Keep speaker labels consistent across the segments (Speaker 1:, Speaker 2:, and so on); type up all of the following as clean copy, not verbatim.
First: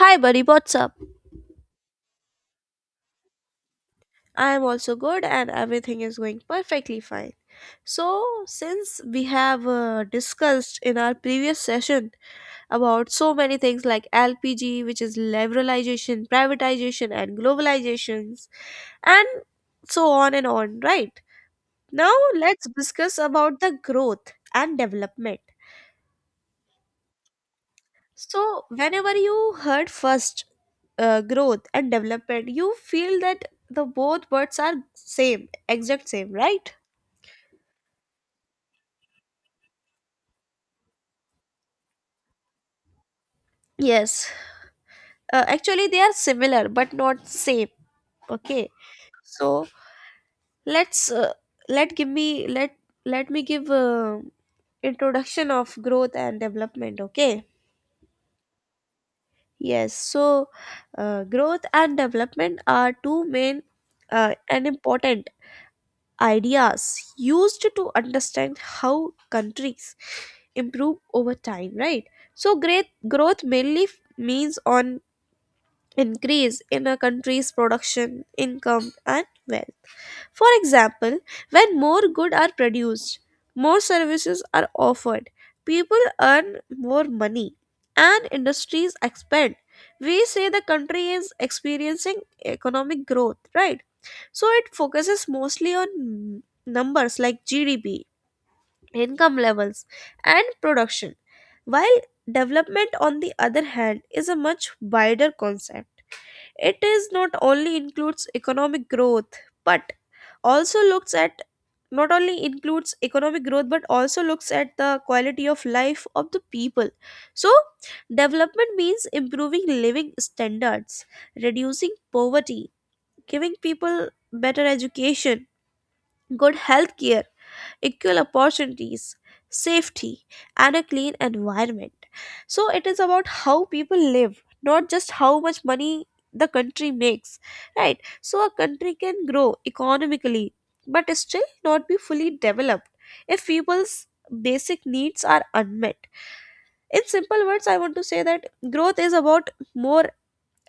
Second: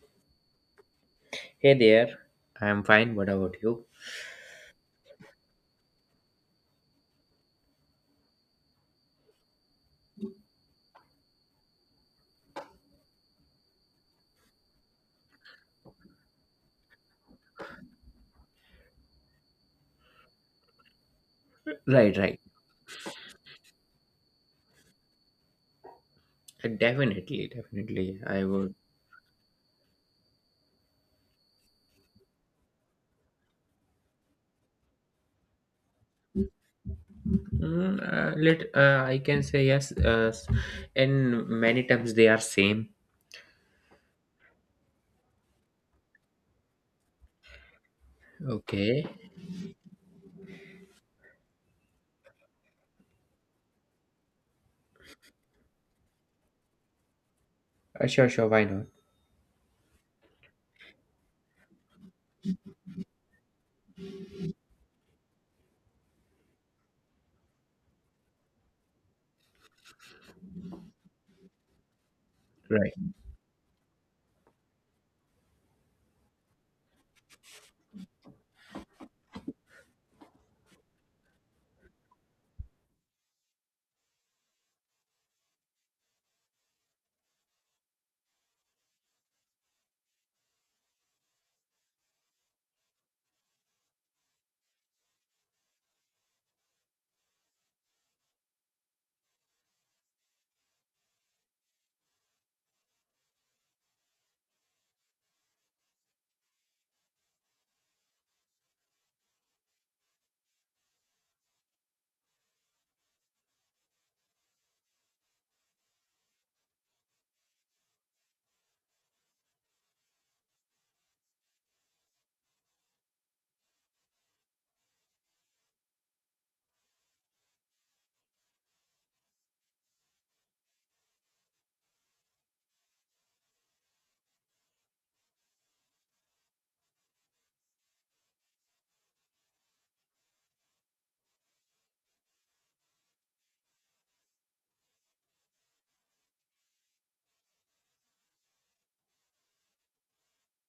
Speaker 1: Hi, buddy, what's up?
Speaker 2: Hey there, I'm fine. What about you?
Speaker 1: I am also good and everything is going perfectly fine. So, since we have discussed in our previous session about so many things like LPG, which is liberalization, privatization, and globalizations, and so on and on, right? Now,
Speaker 2: Right, right.
Speaker 1: let's discuss about the growth and development.
Speaker 2: Definitely, definitely. I
Speaker 1: So,
Speaker 2: would.
Speaker 1: whenever you heard first growth and development, you feel that the both words are same, exact same, right?
Speaker 2: Mm, let I can say yes. And many times they are same.
Speaker 1: Yes. Actually, they are similar but not same. Okay.
Speaker 2: Okay.
Speaker 1: So let's let give me let let me give introduction of growth and development. Okay.
Speaker 2: Sure, sure. Why not?
Speaker 1: Yes. So growth and development are two main and important ideas used to understand how countries improve over time, right? so great
Speaker 2: Right.
Speaker 1: growth mainly means on increase in a country's production, income, and wealth. For example, when more goods are produced, more services are offered, people earn more money, and industries expand, we say the country is experiencing economic growth, right? So it focuses mostly on numbers like GDP, income levels, and production, while development, on the other hand, is a much wider concept. It is not only includes economic growth, but also looks at Not only includes economic growth but also looks at the quality of life of the people. So development means improving living standards, reducing poverty, giving people better education, good health care, equal opportunities, safety, and a clean environment. So it is about how people live, not just how much money the country makes, right? So a country can grow economically but still not be fully developed if people's basic needs are unmet. In simple words, I want to say that growth is about more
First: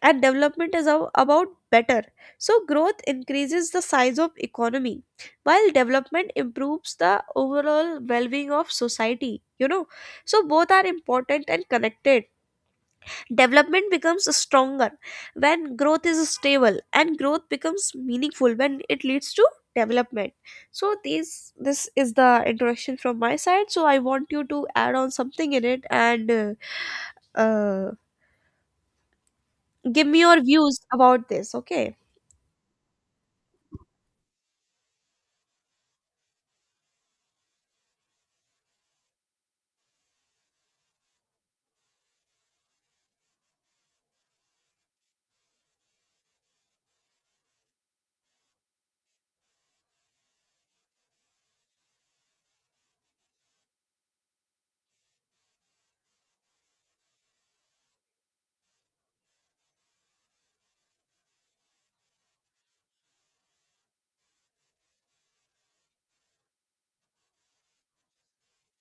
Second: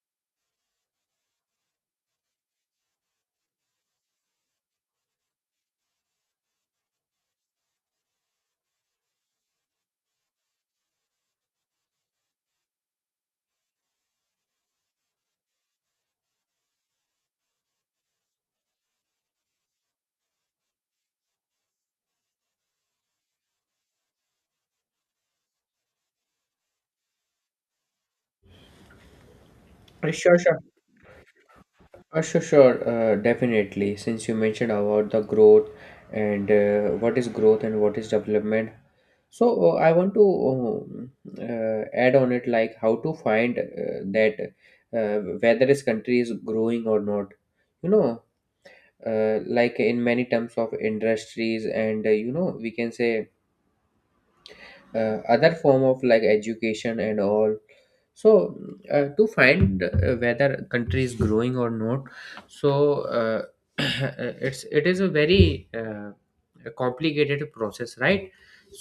Speaker 1: and development is about better. So growth increases the size of economy while development improves the overall well-being of society you know so both are important and connected. Development becomes stronger when growth is stable, and growth becomes meaningful when it leads to development. So these this is the introduction from my side, so I want you to add on something in it, and uh, give me
Speaker 2: Sure,
Speaker 1: your
Speaker 2: sure.
Speaker 1: views about this. Okay.
Speaker 2: Sure, Definitely. Since you mentioned about the growth and what is growth and what is development, so I want to add on it like how to find that whether this country is growing or not. You know, like in many terms of industries, and you know, we can say other form of like education and all. So to find whether country is growing or not. So uh, it is a very a complicated process, right?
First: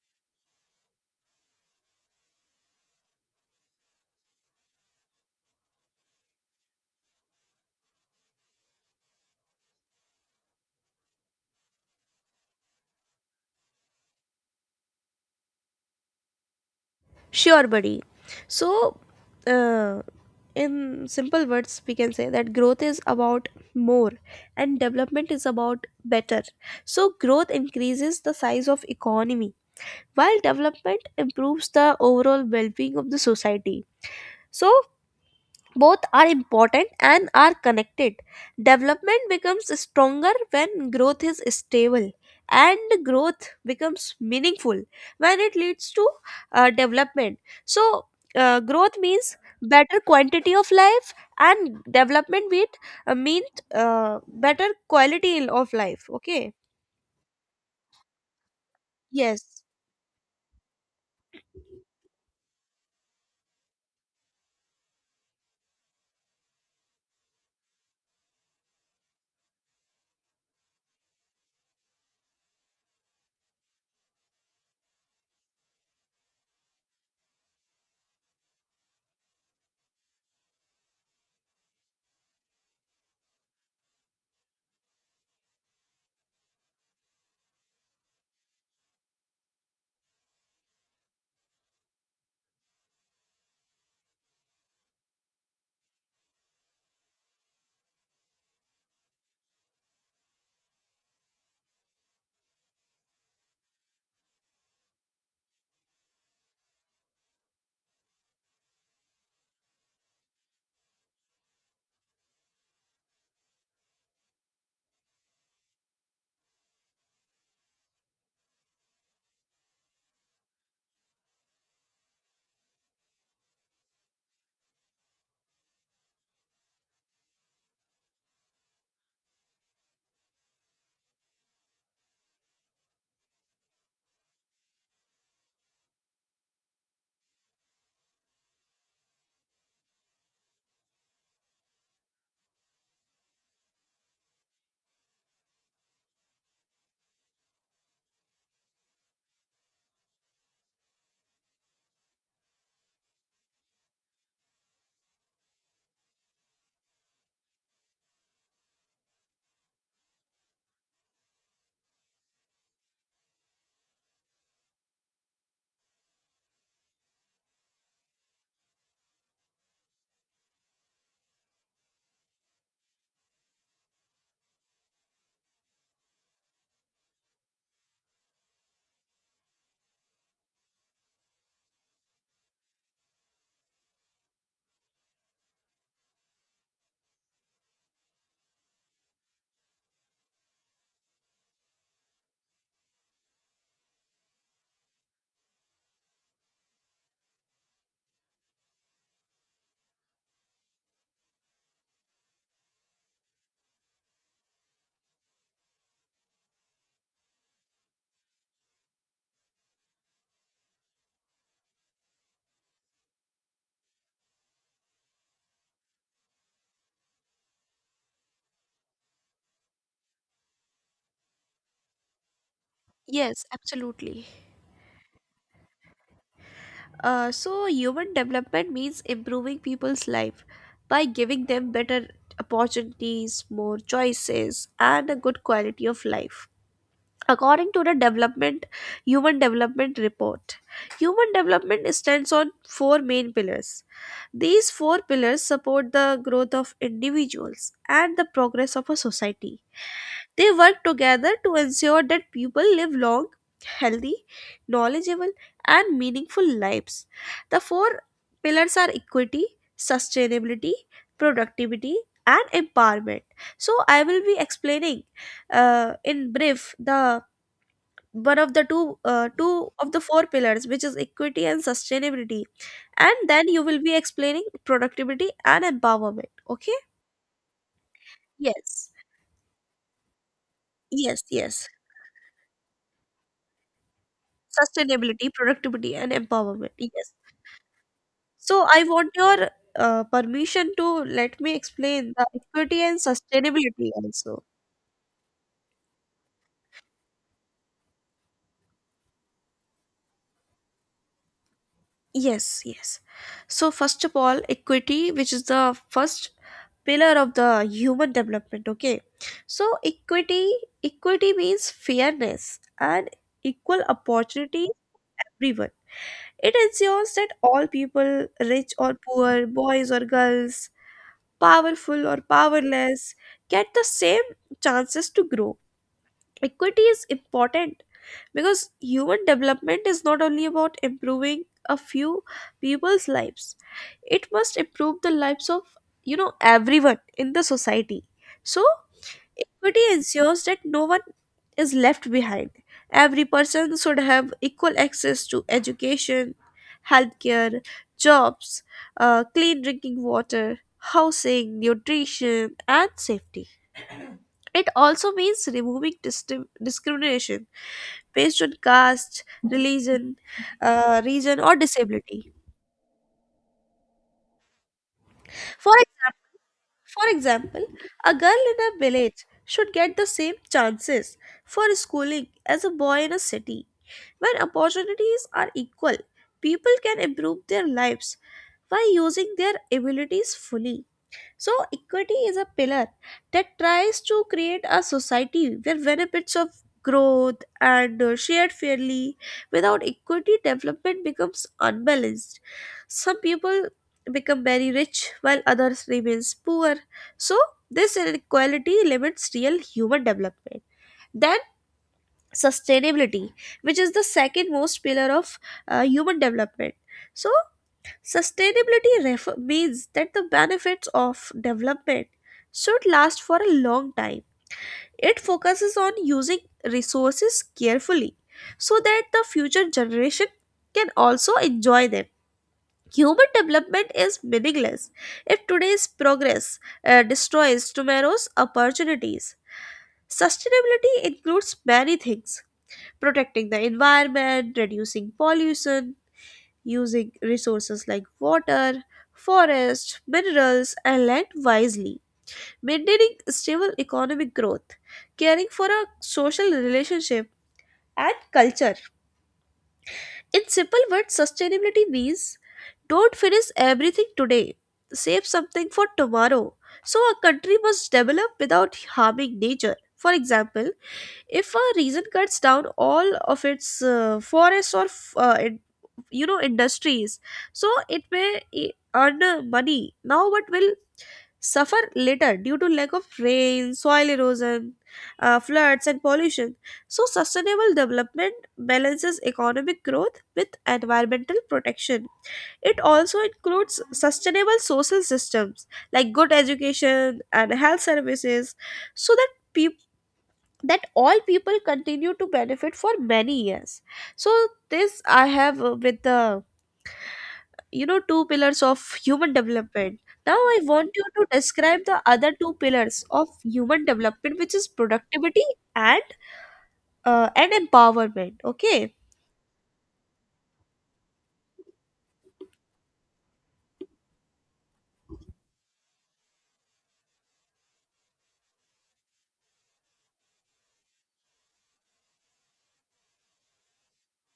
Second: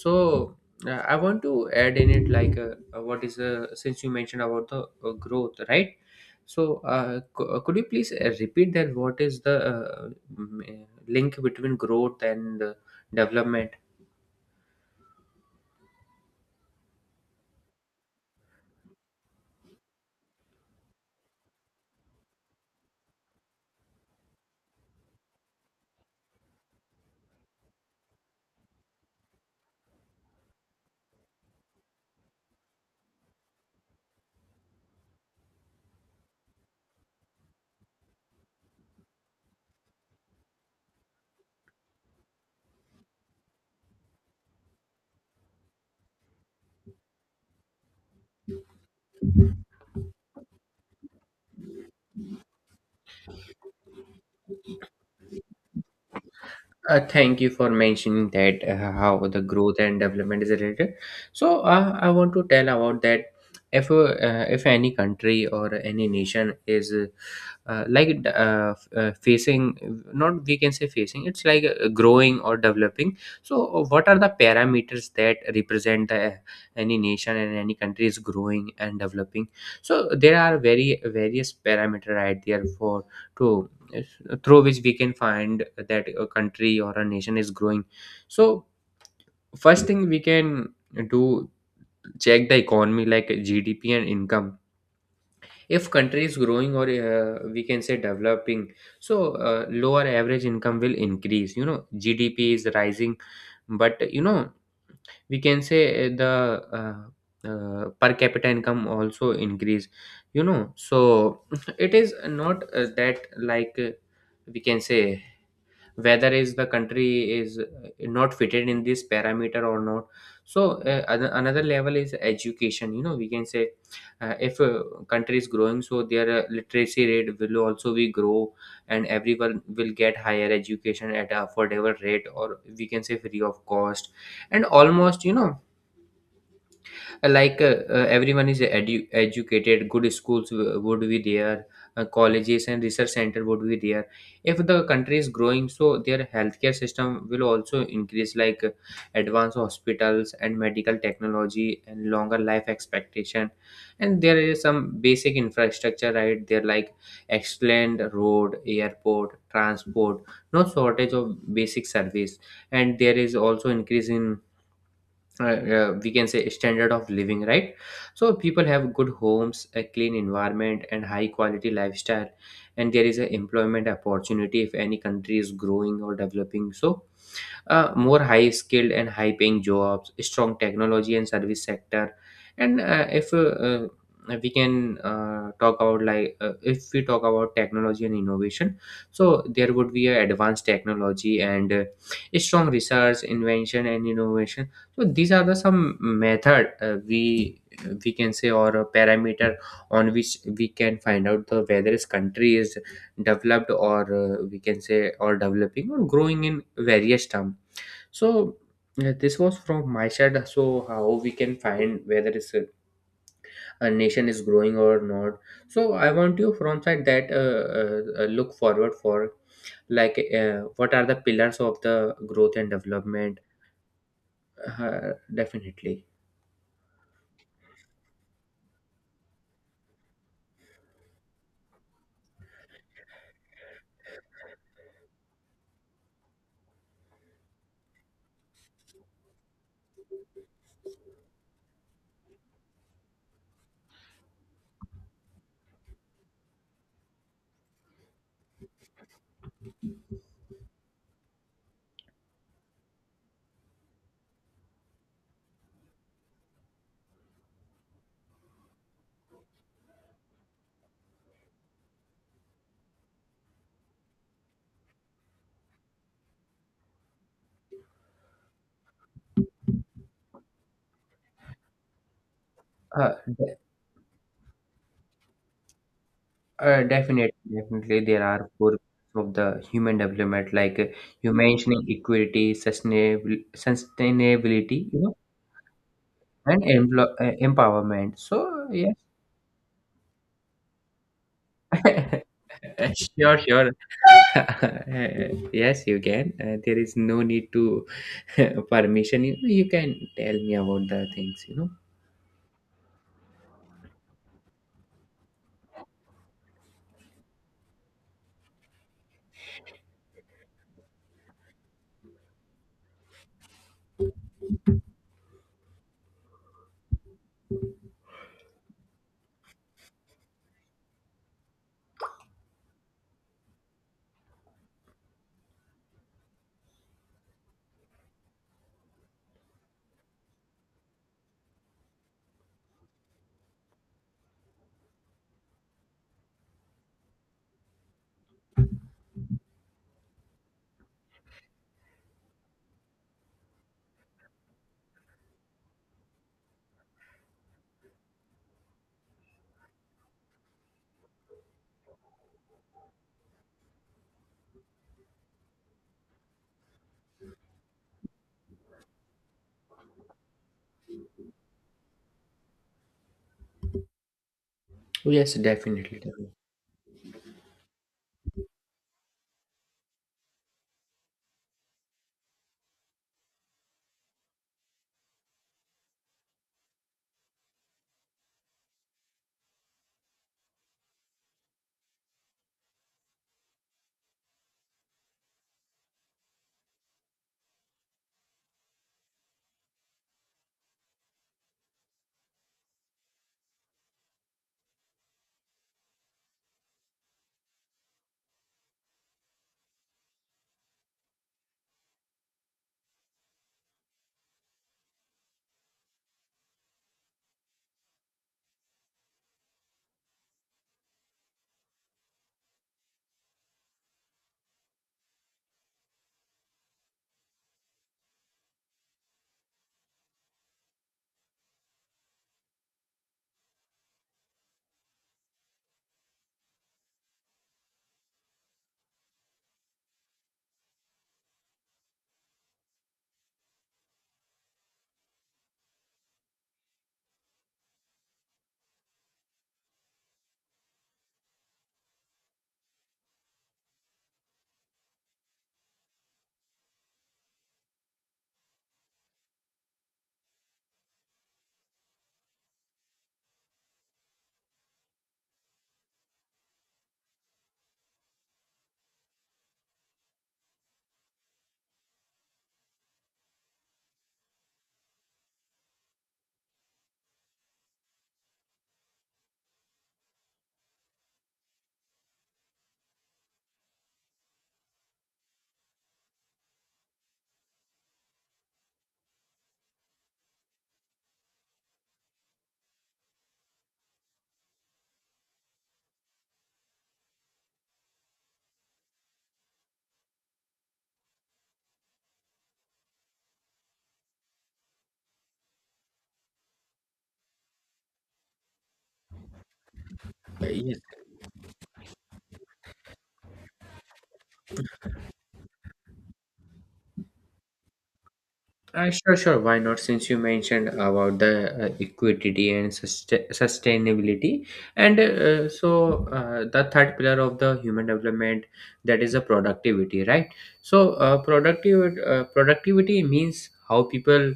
Speaker 2: So I want to add in it like what is since you mentioned about the growth, right? So could you please repeat that what is the m- uh, link between growth and development.
Speaker 1: Sure, buddy. So, uh, in simple words, we can say that growth is about more and development is about better. So, growth increases the size of economy while development improves the overall well-being of the society. So, both are important and are connected. Development becomes stronger when growth is stable, and growth becomes meaningful when it leads to development. So, growth means better quantity of life, and development means better quality of life. Okay.
Speaker 2: Thank you for mentioning that how the
Speaker 1: Yes.
Speaker 2: growth and development is related. So I want to tell about that. If uh, if any country or any nation is like facing, not we can say facing, it's like growing or developing. So what are the parameters that represent the, any nation and any country is growing and developing? So there are very various parameter right there for to. Yes, through which we can find that a country or a nation is growing. So first thing we can do, check the economy like GDP and income. If country is growing or we can say developing. So lower average income will increase, you know, GDP is rising, but you know, we can say the per capita income also increase, you know. So it is not that like we can say whether is the country is not fitted in this parameter or not. So another level is education, you know. We can say if a country is growing, so their literacy rate will also be grow and everyone will get higher education at a affordable rate, or we can say free of cost, and almost, you know, everyone is educated. Good schools would be there, colleges and research center would be there. If the country is growing, so their healthcare system will also increase, like advanced hospitals and medical technology and longer life expectation. And there is some basic infrastructure right there, like excellent road, airport, transport, no shortage of basic service. And there is also increase in we can say standard of living, right? So people have good homes, a clean environment and high quality lifestyle. And there is a employment opportunity if any country is growing or developing. So more high skilled and high paying jobs, strong technology and service sector. And if uh, we can talk about like if we talk about technology and innovation, so there would be a advanced technology and strong research, invention and innovation. So these are the some method we can say, or a parameter, on which we can find out the whether this country is developed or we can say, or developing or growing in various term. So this was from my side. So how we can find whether it's a nation is growing or not. So I want you from side that look forward for like what are the pillars of the growth and development?
Speaker 1: Yes, absolutely.
Speaker 2: Definitely.
Speaker 1: So human development means improving people's life by giving them better opportunities, more choices, and a good quality of life. According to the development human development report, human development stands on four main pillars. These four pillars support the growth of individuals and the progress of a society. They work together to ensure that people live long, healthy, knowledgeable, and meaningful lives. The four pillars are equity, sustainability, productivity, and empowerment. So, I will be explaining in brief the one of the two two of the four pillars, which is equity and sustainability, and
Speaker 2: Uh,
Speaker 1: then
Speaker 2: de-
Speaker 1: you will be explaining productivity and empowerment. Okay.
Speaker 2: Definitely, definitely, there are four
Speaker 1: Yes.
Speaker 2: pillars of the human development, like
Speaker 1: yes
Speaker 2: you
Speaker 1: yes
Speaker 2: mentioning equity, sustainability, you know,
Speaker 1: Sustainability, productivity, and
Speaker 2: and
Speaker 1: empowerment. Yes.
Speaker 2: empowerment.
Speaker 1: So
Speaker 2: So,
Speaker 1: I
Speaker 2: yeah.
Speaker 1: want your permission to let me explain the equity and
Speaker 2: Sure, sure.
Speaker 1: sustainability also.
Speaker 2: Yes, you can. There is no need to permission. You can tell me about the things, you know.
Speaker 1: Yes. So first of all, equity, which is the first pillar of the human development. Okay. So equity equity means fairness and equal opportunity for everyone. It ensures that all people, rich or poor, boys or girls, powerful or powerless, get the same chances to grow. Equity is important because human development is not only about improving a few people's lives. It must improve the lives of everyone in the society. So equity ensures that no one is left behind. Every person should have equal access to education, healthcare, jobs, clean drinking water, housing, nutrition, and safety. It also means removing discrimination based on caste, religion, region, or disability.
Speaker 2: Yes,
Speaker 1: For
Speaker 2: definitely.
Speaker 1: example, for example, a girl in a village should get the same chances for schooling as a boy in a city. When opportunities are equal, people can improve their lives by using their abilities fully. So, equity is a pillar that tries to create a society where benefits of growth and shared fairly. Without equity, development becomes unbalanced. Some people become very rich while others remains poor. So, this inequality limits real human development. Then, sustainability, which is the second most pillar of human development. So, sustainability means that the benefits of development should last for a long time. It focuses on using resources carefully so that the future generation can also enjoy them. Human development is meaningless if today's progress destroys tomorrow's opportunities. Sustainability includes many things: protecting the environment, reducing pollution, using resources like water, forests, minerals, and land wisely, maintaining stable economic growth, caring for a social relationship and culture. In simple words, sustainability means don't finish everything today, save something for tomorrow. So, a country must develop without harming nature. For example, if a region cuts down all of its forests or in, industries, so it may earn money now but will suffer later due to lack of rain, soil erosion, floods, and pollution. So sustainable development balances economic growth with environmental protection. It also includes sustainable social systems like good education and health services so that people that all people continue to benefit for many years. So this I have with the you know two pillars of human development Now I
Speaker 2: Definitely.
Speaker 1: want you to describe the other two pillars of human development, which is productivity and empowerment. Okay.
Speaker 2: Sure, sure. Why not? Since you mentioned about the equity and sustainability, and the third pillar of the human development, that is the productivity, right? So, productive productivity means how people,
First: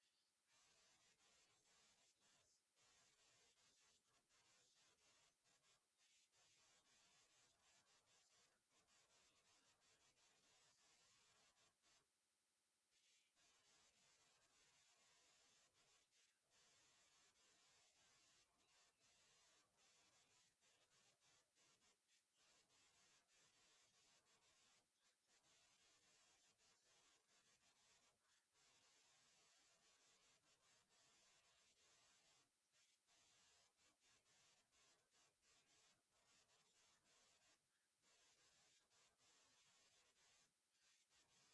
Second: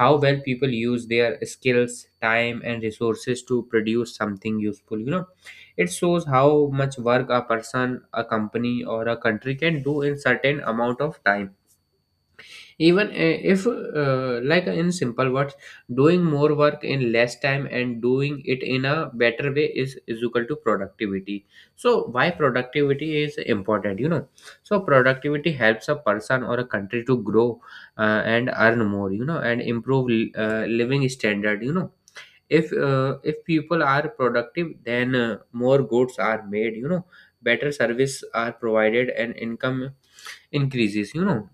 Speaker 2: how well people use their skills, time, and resources to produce something useful. You know, it shows how much work a person, a company, or a country can do in certain amount of time, even if like in simple words, doing more work in less time and doing it in a better way is equal to productivity. So why productivity is important, you know? So productivity helps a person or a country to grow and earn more, you know, and improve living standard, you know. If people are productive, then more goods are made, you know, better service are provided, and income increases, you know.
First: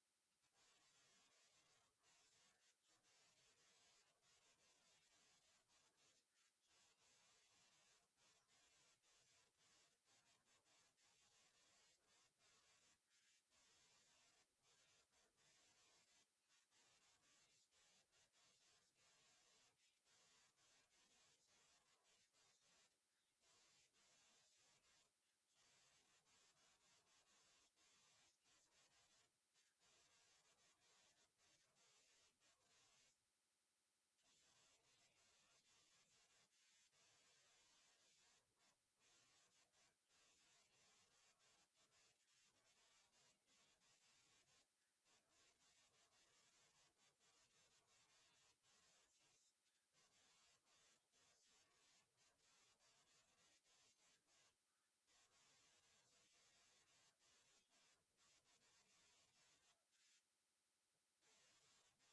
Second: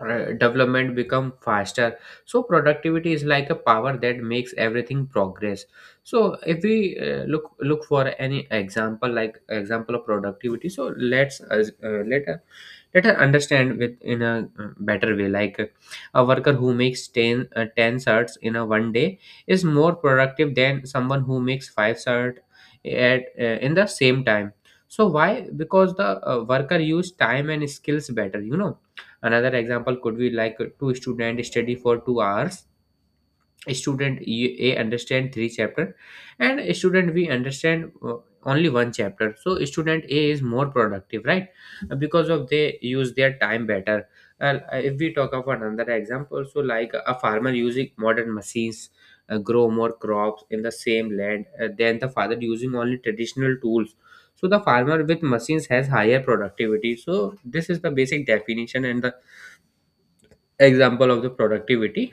Speaker 2: Development become faster. So productivity is like a power that makes everything progress. So if we look for any example, like example of productivity, so let us understand with in a better way, like a worker who makes 10 10 shirts in a one day is more productive than someone who makes five shirts at in the same time. So why? Because the worker use time and skills better, you know. Another example could be like two students study for 2 hours. Student A understand three chapter, and student B understand only one chapter. So student A is more productive, right? Because of they use their time better. And if we talk about another example, so like a farmer using modern machines grow more crops in the same land than the father using only traditional tools. So the farmer with machines has higher productivity. So this is the basic definition and the example of the productivity.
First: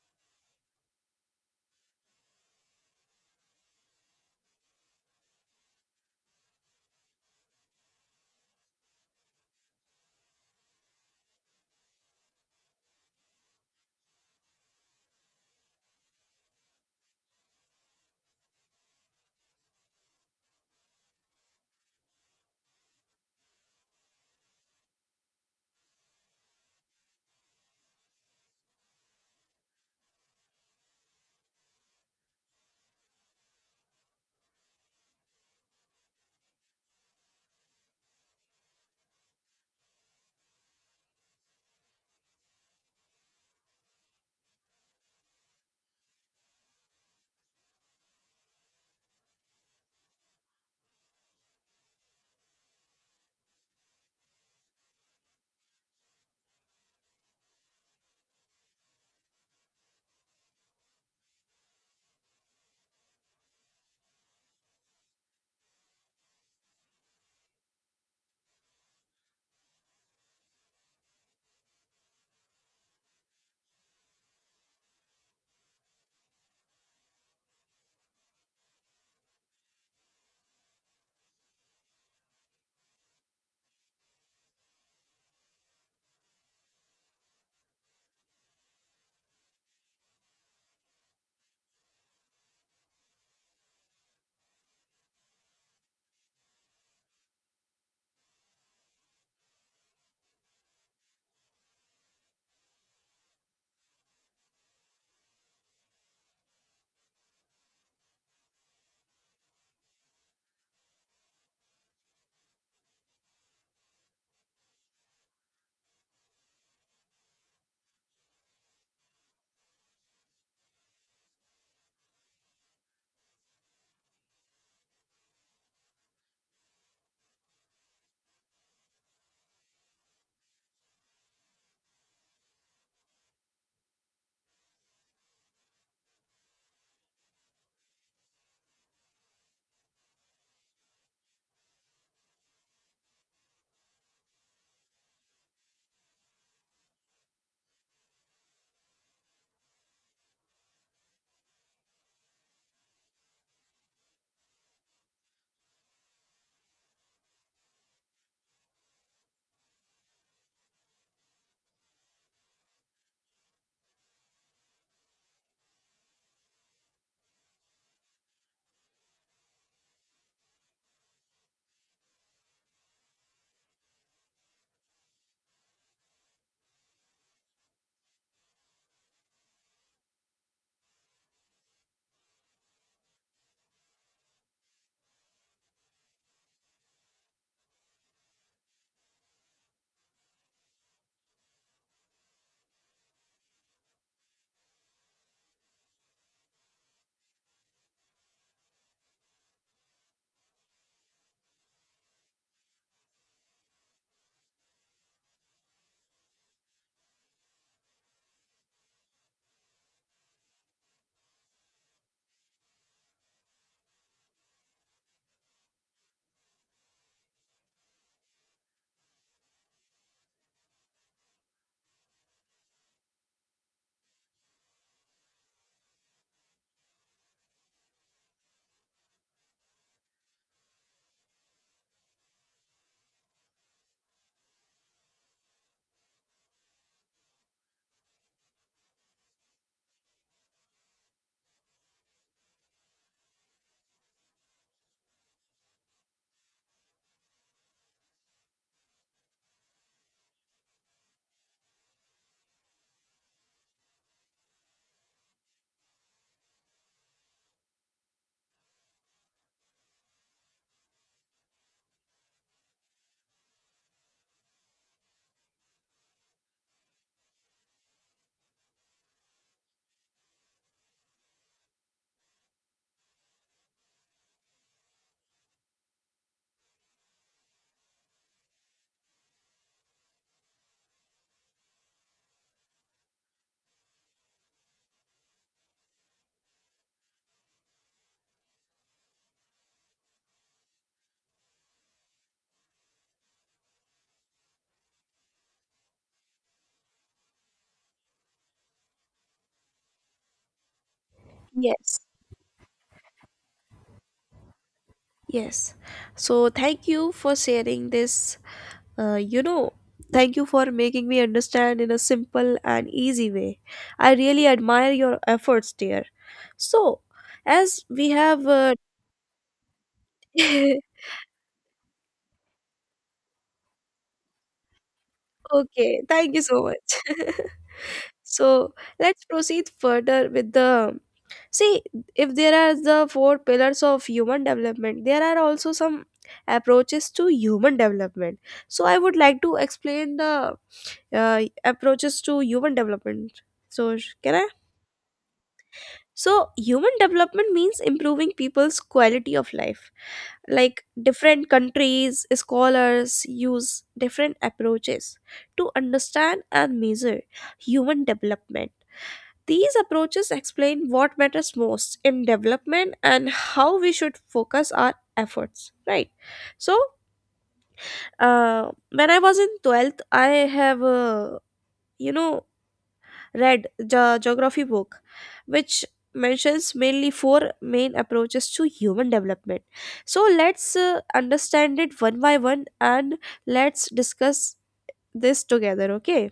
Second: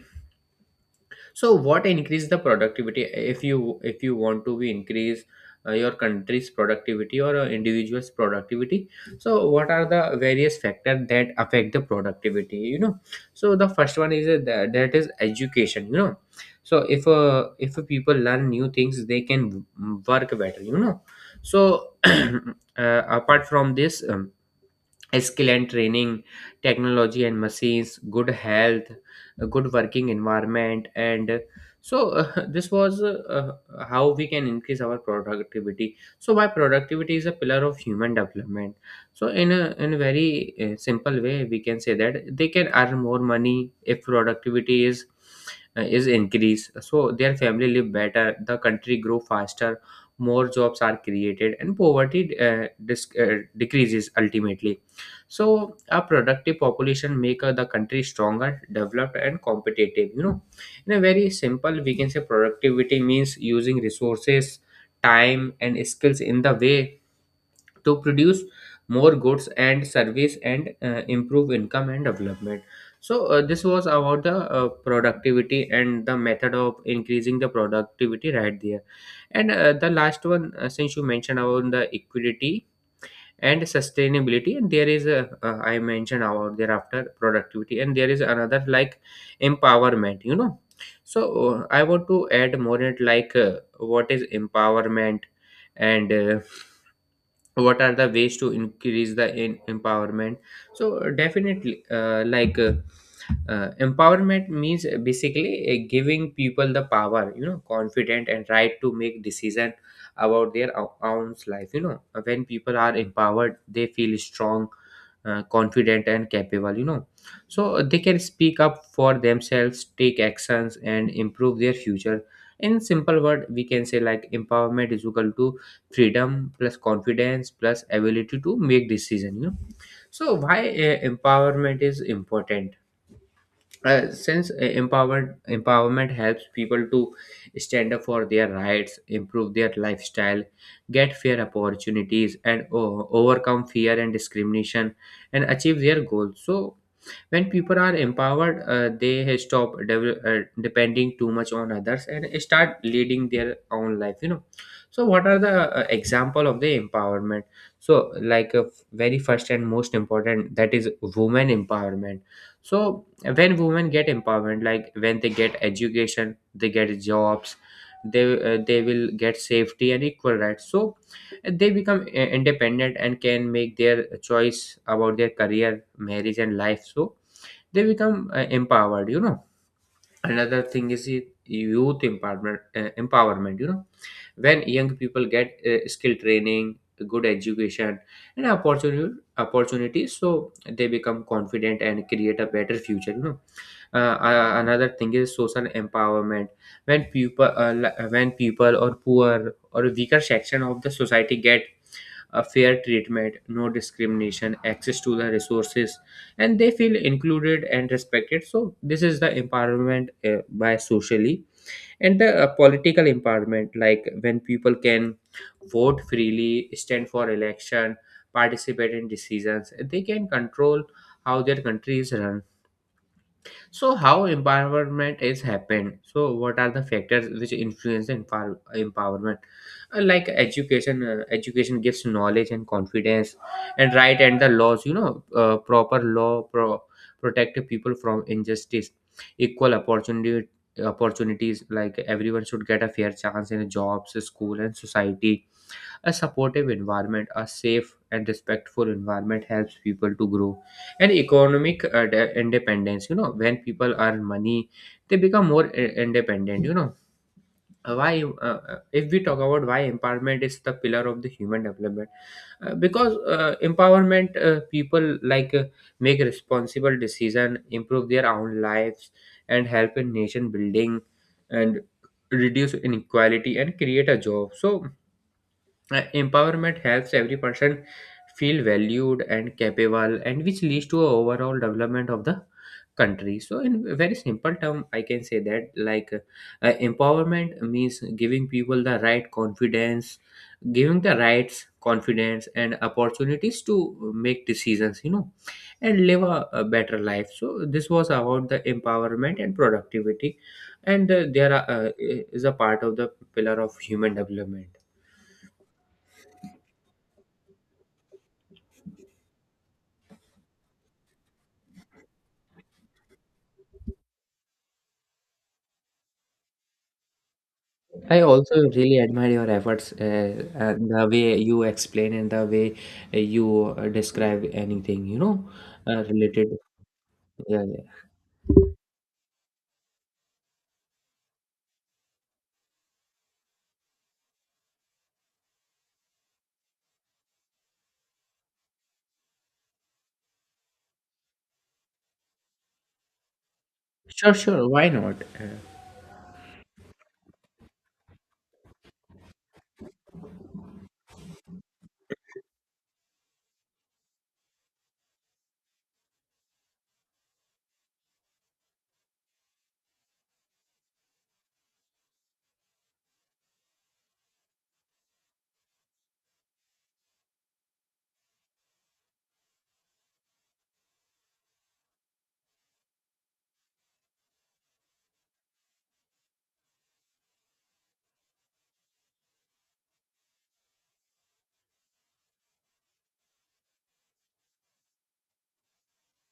Speaker 2: So what increase the productivity, if you want to be increase your country's productivity or individual's productivity? So what are the various factors that affect the productivity, you know? So the first one is that is education, you know. So if people learn new things, they can work better, you know. So apart from this, skill and training, technology and machines, good health, a good working environment, and this was how we can increase our productivity. So why productivity is a pillar of human development? So in a very simple way, we can say that they can earn more money if productivity is increased. So their family live better, the country grow faster, more jobs are created, and poverty decreases ultimately. So a productive population make the country stronger, developed and competitive, you know. In a very simple, we can say productivity means using resources, time and skills in the way to produce more goods and service, and improve income and development. So this was about the productivity and the method of increasing the productivity right there. And the last one, since you mentioned about the equity and sustainability, and there is a I mentioned about thereafter productivity, and there is another like empowerment, you know. So I want to add more in it, like what is empowerment, and what are the ways to increase the empowerment. So definitely, empowerment means basically giving people the power, you know, confident and right to make decision about their own life, you know. When people are empowered, they feel strong, confident and capable, you know. So they can speak up for themselves, take actions and improve their future. In simple word, we can say like empowerment is equal to freedom plus confidence plus ability to make decision, you know. So why empowerment is important? Since empowerment helps people to stand up for their rights, improve their lifestyle, get fair opportunities, and overcome fear and discrimination, and achieve their goals. So when people are empowered, they stop depending too much on others and start leading their own life, you know. So what are the example of the empowerment? So like a very first and most important, that is women empowerment. So when women get empowerment, like when they get education, they get jobs, they they will get safety and equal rights, so they become independent and can make their choice about their career, marriage and life. So they become empowered, you know. Another thing is youth empowerment you know. When young people get skill training, good education, and opportunity opportunities, so they become confident and create a better future. uh, Another thing is social empowerment. When people or poor or weaker section of the society get a fair treatment, no discrimination, access to the resources, and they feel included and respected. So this is the empowerment by socially. And the political empowerment, like when people can vote freely, stand for election, participate in decisions they can control how their country is run. So how empowerment is happened? So what are the factors which influence the empowerment? Like education gives knowledge and confidence, and right and the laws. Proper law protect people from injustice, equal opportunity opportunities. Like everyone should get a fair chance in jobs, school, and society. A supportive environment, a safe and respectful environment helps people to grow. And economic independence. When people earn money, they become more independent. If we talk about why empowerment is the pillar of the human development, because empowerment people like make responsible decision, improve their own lives, and help in nation building, and reduce inequality and create a job. So empowerment helps every person feel valued and capable, and which leads to a overall development of the country. So, in a very simple term, I can say that like empowerment means giving people the right confidence, giving the rights, confidence, and opportunities to make decisions. And live a better life. So, this was about the empowerment and productivity, and there
Speaker 1: Yes.
Speaker 2: is a part of the pillar of human development.
Speaker 1: yes so thank you for sharing this. You know, thank you for making me understand in a simple and easy way. I really admire your efforts, dear. So, as we
Speaker 2: I
Speaker 1: have.
Speaker 2: also really admire your efforts, the way you explain and the way you describe anything,
Speaker 1: Okay, thank you
Speaker 2: related.
Speaker 1: so much.
Speaker 2: Yeah, yeah.
Speaker 1: so, let's proceed further with the. See, if there are the four pillars of human development, there are also some approaches to human development. So, I would like to explain the approaches to human development. So,
Speaker 2: Sure,
Speaker 1: can I?
Speaker 2: sure. Why not?
Speaker 1: So, human development means improving people's quality of life. Like different countries, scholars use different approaches to understand and measure human development. These approaches explain what matters most in development and how we should focus our efforts, right? So, when I was in 12th, I have, you know, read the geography book, which mentions mainly four main approaches to human development. So let's understand it one by one and let's discuss this together, okay?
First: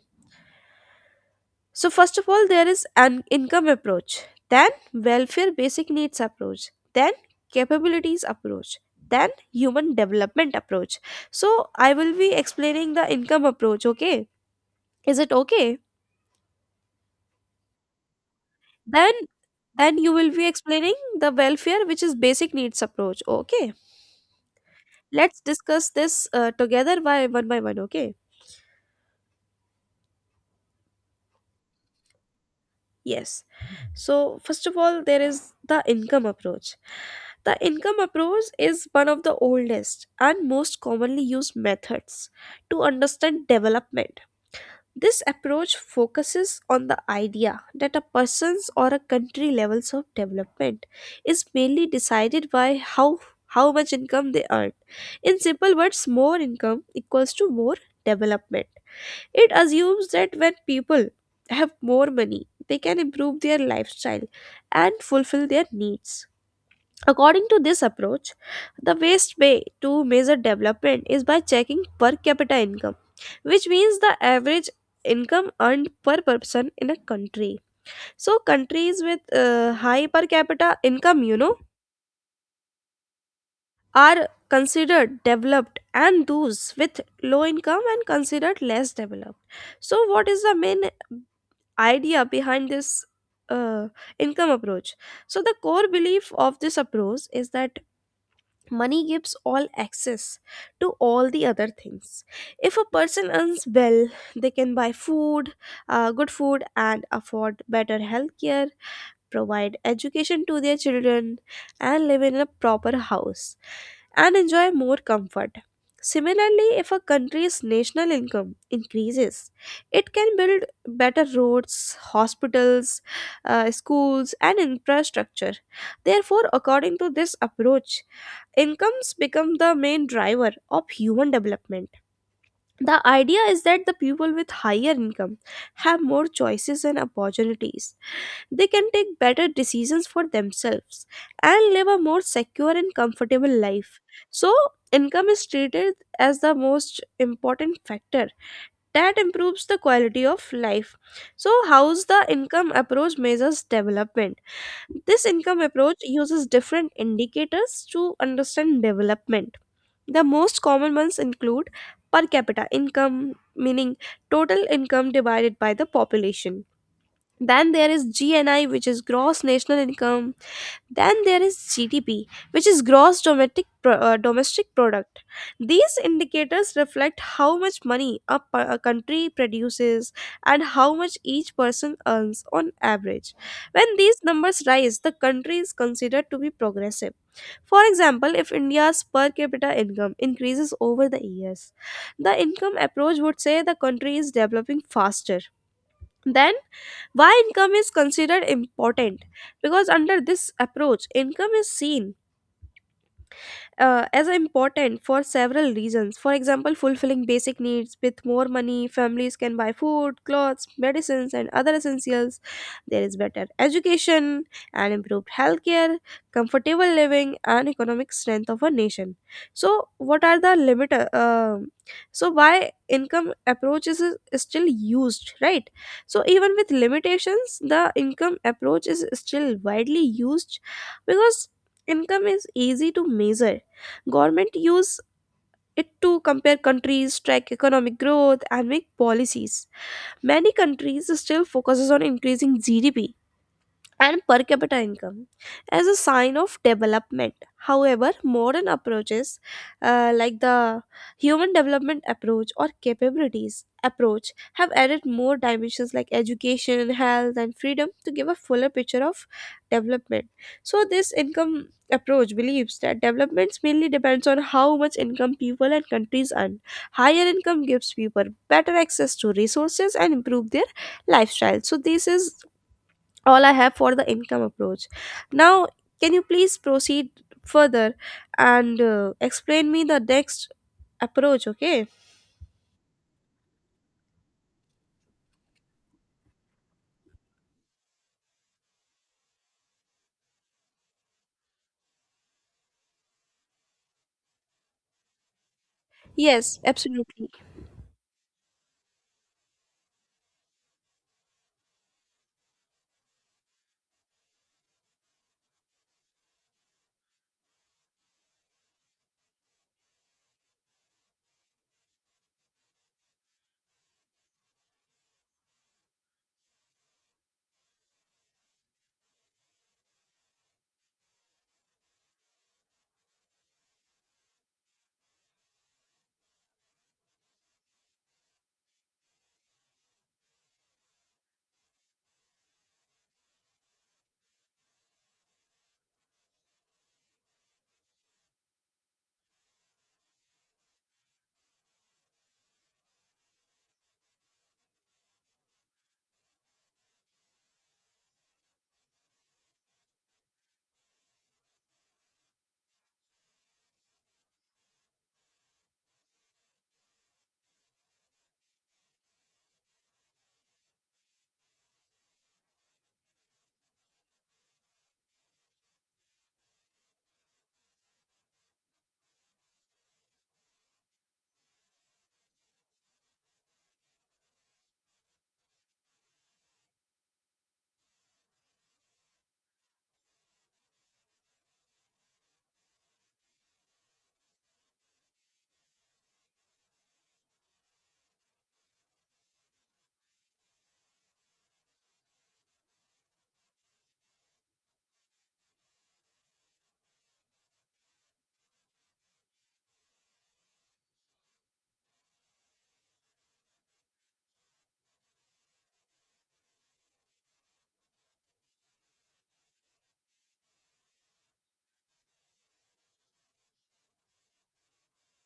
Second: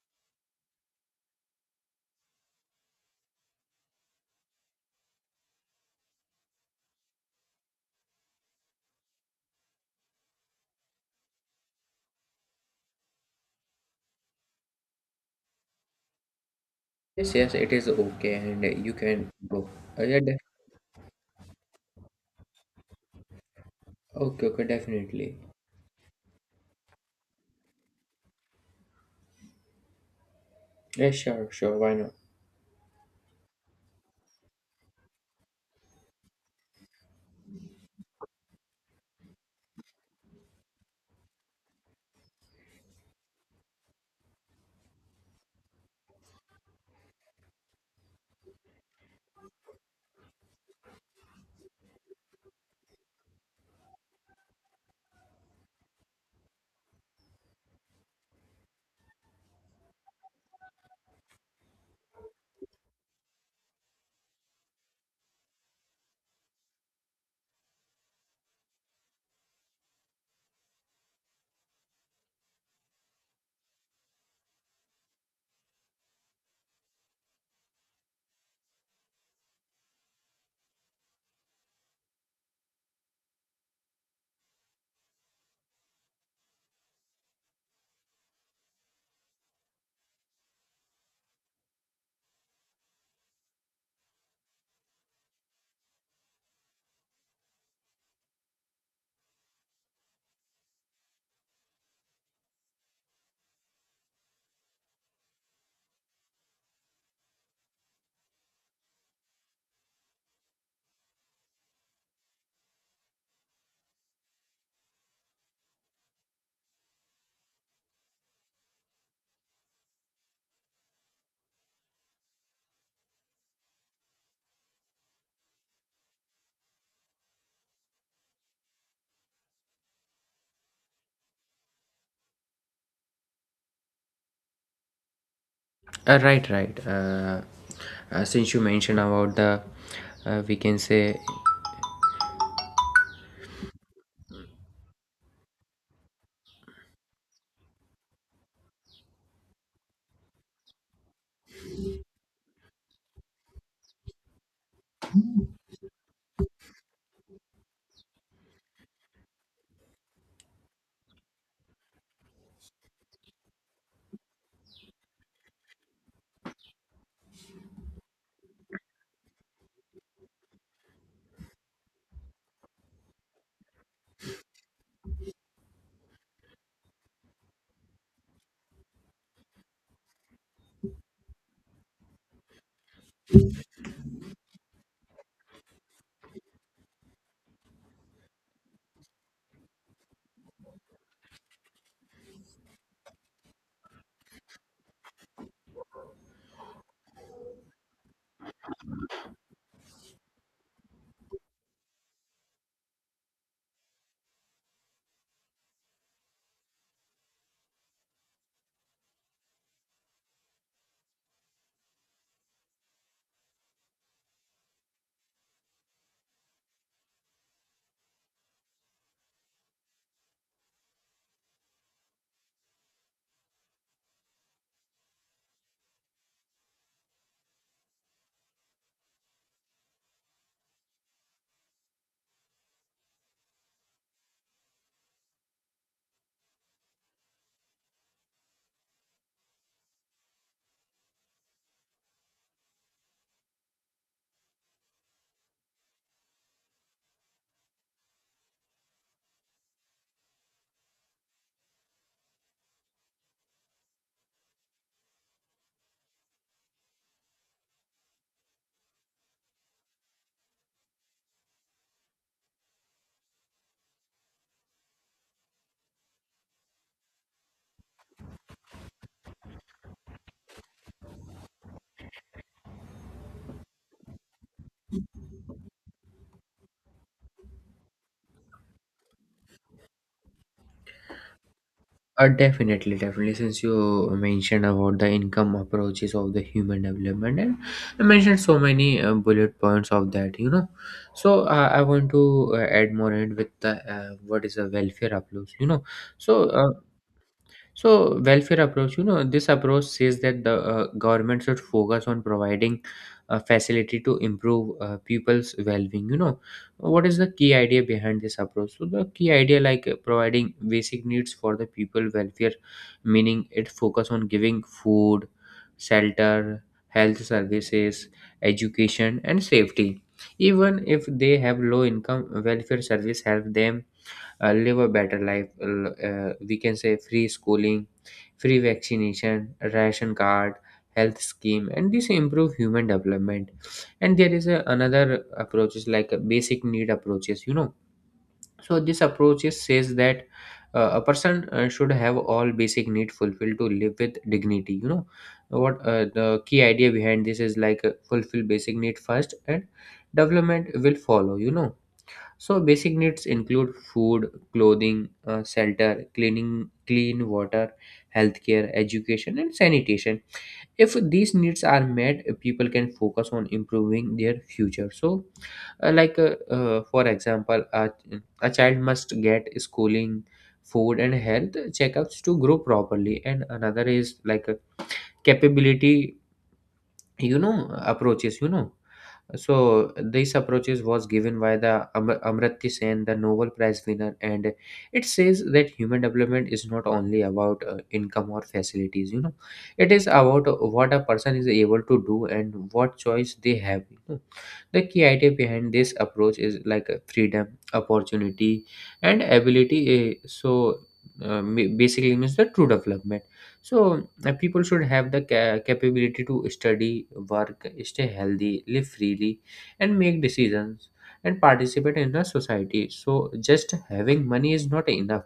Speaker 1: So, first of all, there is an income approach, then welfare basic needs approach, then capabilities approach, then human development approach. So, I will be explaining the income approach, okay? Is it okay?
Speaker 2: Yes, yes, it is okay, and you
Speaker 1: then
Speaker 2: can go.
Speaker 1: then you
Speaker 2: Yeah,
Speaker 1: will be explaining the welfare, which is basic needs approach. Okay.
Speaker 2: okay, okay, definitely.
Speaker 1: Let's discuss this together by one by one. Okay.
Speaker 2: Yeah, sure, sure. Why not?
Speaker 1: Yes. So first of all, there is the income approach. The income approach is one of the oldest and most commonly used methods to understand development. This approach focuses on the idea that a person's or a country levels of development is mainly decided by how much income they earn. In simple words, more income equals to more development. It assumes that when people have more money, they can improve their lifestyle and fulfill their needs. According to this approach, the best way to measure development is by checking per capita income, which means the average income earned per person in a country. So countries with high per capita income are considered developed and those with low income and considered less developed. So what is the main idea behind this uh, income approach? So the core belief of this approach is that money gives all access to all the other things. If a person earns well, they can buy food, good food, and afford better health care, provide education to their children, and live in a proper house and enjoy more comfort. Similarly, if a country's national income increases, it can build better roads, hospitals, schools, and infrastructure. Therefore, according to this approach, incomes become the main driver of human development. The idea is that the people with higher income have more
Speaker 2: Right, right.
Speaker 1: choices and opportunities.
Speaker 2: Since you
Speaker 1: They can
Speaker 2: mentioned
Speaker 1: take
Speaker 2: about
Speaker 1: better decisions for
Speaker 2: we can
Speaker 1: themselves
Speaker 2: say.
Speaker 1: and live a more secure and comfortable life. So, income is treated as the most important factor that improves the quality of life. So, how's the income approach measures development? This income approach uses different indicators to understand development. The most common ones include per capita income, meaning total income divided by the population. Then there is GNI, which is gross national income, then there is GDP, which is gross domestic domestic product. These indicators reflect how much money a country produces and how much each person earns on average. When these numbers rise, the country is considered to be progressive. For example, if India's per capita income increases over the years, the income approach would say the country is developing faster. Then, why income is considered important? Because under this approach, income is seen as important for several reasons. For example, fulfilling basic needs with more money, families can buy food, clothes, medicines, and other essentials. There is better education and improved healthcare, comfortable living, and economic strength of a nation. So, what are the limit? So, why income approach is still used, right? So, even with limitations, the income approach is still widely used because income is easy to measure. Government use it to compare countries, track economic growth, and make policies. Many countries still focuses on increasing GDP and per capita income as a sign of development. However, modern approaches like the human development approach or capabilities approach have added more dimensions like education, health, and freedom to give a fuller picture of development. So, this income approach believes that development mainly depends on how much income people and countries earn. Higher income gives people better access to resources and improve their lifestyle. So, this is all I have for the income approach. Now, can you please proceed further and explain me the next approach? Okay.
Speaker 2: Definitely, definitely. Since you mentioned about the income approaches of the human development, and I mentioned so many bullet points of that. So I want to add more in with the what is a welfare approach. So
Speaker 1: Yes,
Speaker 2: uh,
Speaker 1: absolutely.
Speaker 2: so welfare approach, this approach says that the government should focus on providing a facility to improve people's well-being. What is the key idea behind this approach? So the key idea, like providing basic needs for the people welfare, meaning it focus on giving food, shelter, health services, education, and safety. Even if they have low income, welfare service help them live a better life. We can say free schooling, free vaccination, ration card, health scheme, and this improve human development. And there is another approaches like a basic need approaches. So this approaches says that a person should have all basic need fulfilled to live with dignity. What the key idea behind this is like fulfill basic need first and development will follow. So basic needs include food, clothing, shelter, cleaning, clean water, healthcare, education, and sanitation. If these needs are met, people can focus on improving their future. For example, a child must get schooling, food, and health checkups to grow properly. And another is like capability approaches. So this approaches was given by the Amartya Sen, the Nobel Prize winner, and it says that human development is not only about income or facilities. It is about what a person is able to do and what choice they have. The key idea behind this approach is like freedom opportunity and ability. So basically means the true development. So people should have the capability to study, work, stay healthy, live freely, and make decisions and participate in the society. So just having money is not enough.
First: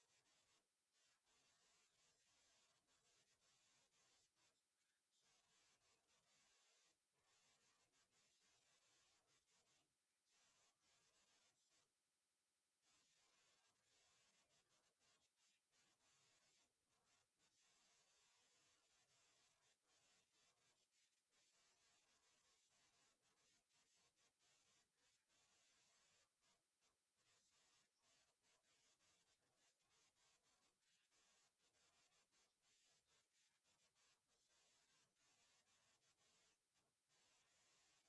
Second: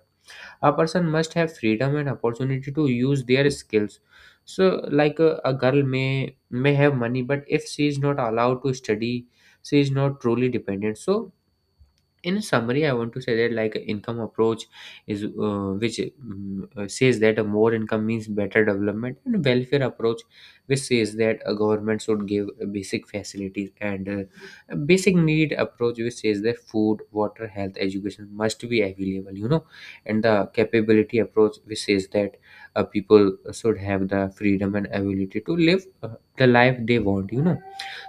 Speaker 2: A person must have freedom and opportunity to use their skills. So like a girl may have money, but if she is not allowed to study, she is not truly dependent. So in summary, I want to say that like income approach is which says that a more income means better development, and welfare approach which says that a government should give basic facilities, and a basic need approach which says that food, water, health, education must be available, and the capability approach which says that people should have the freedom and ability to live the life they want.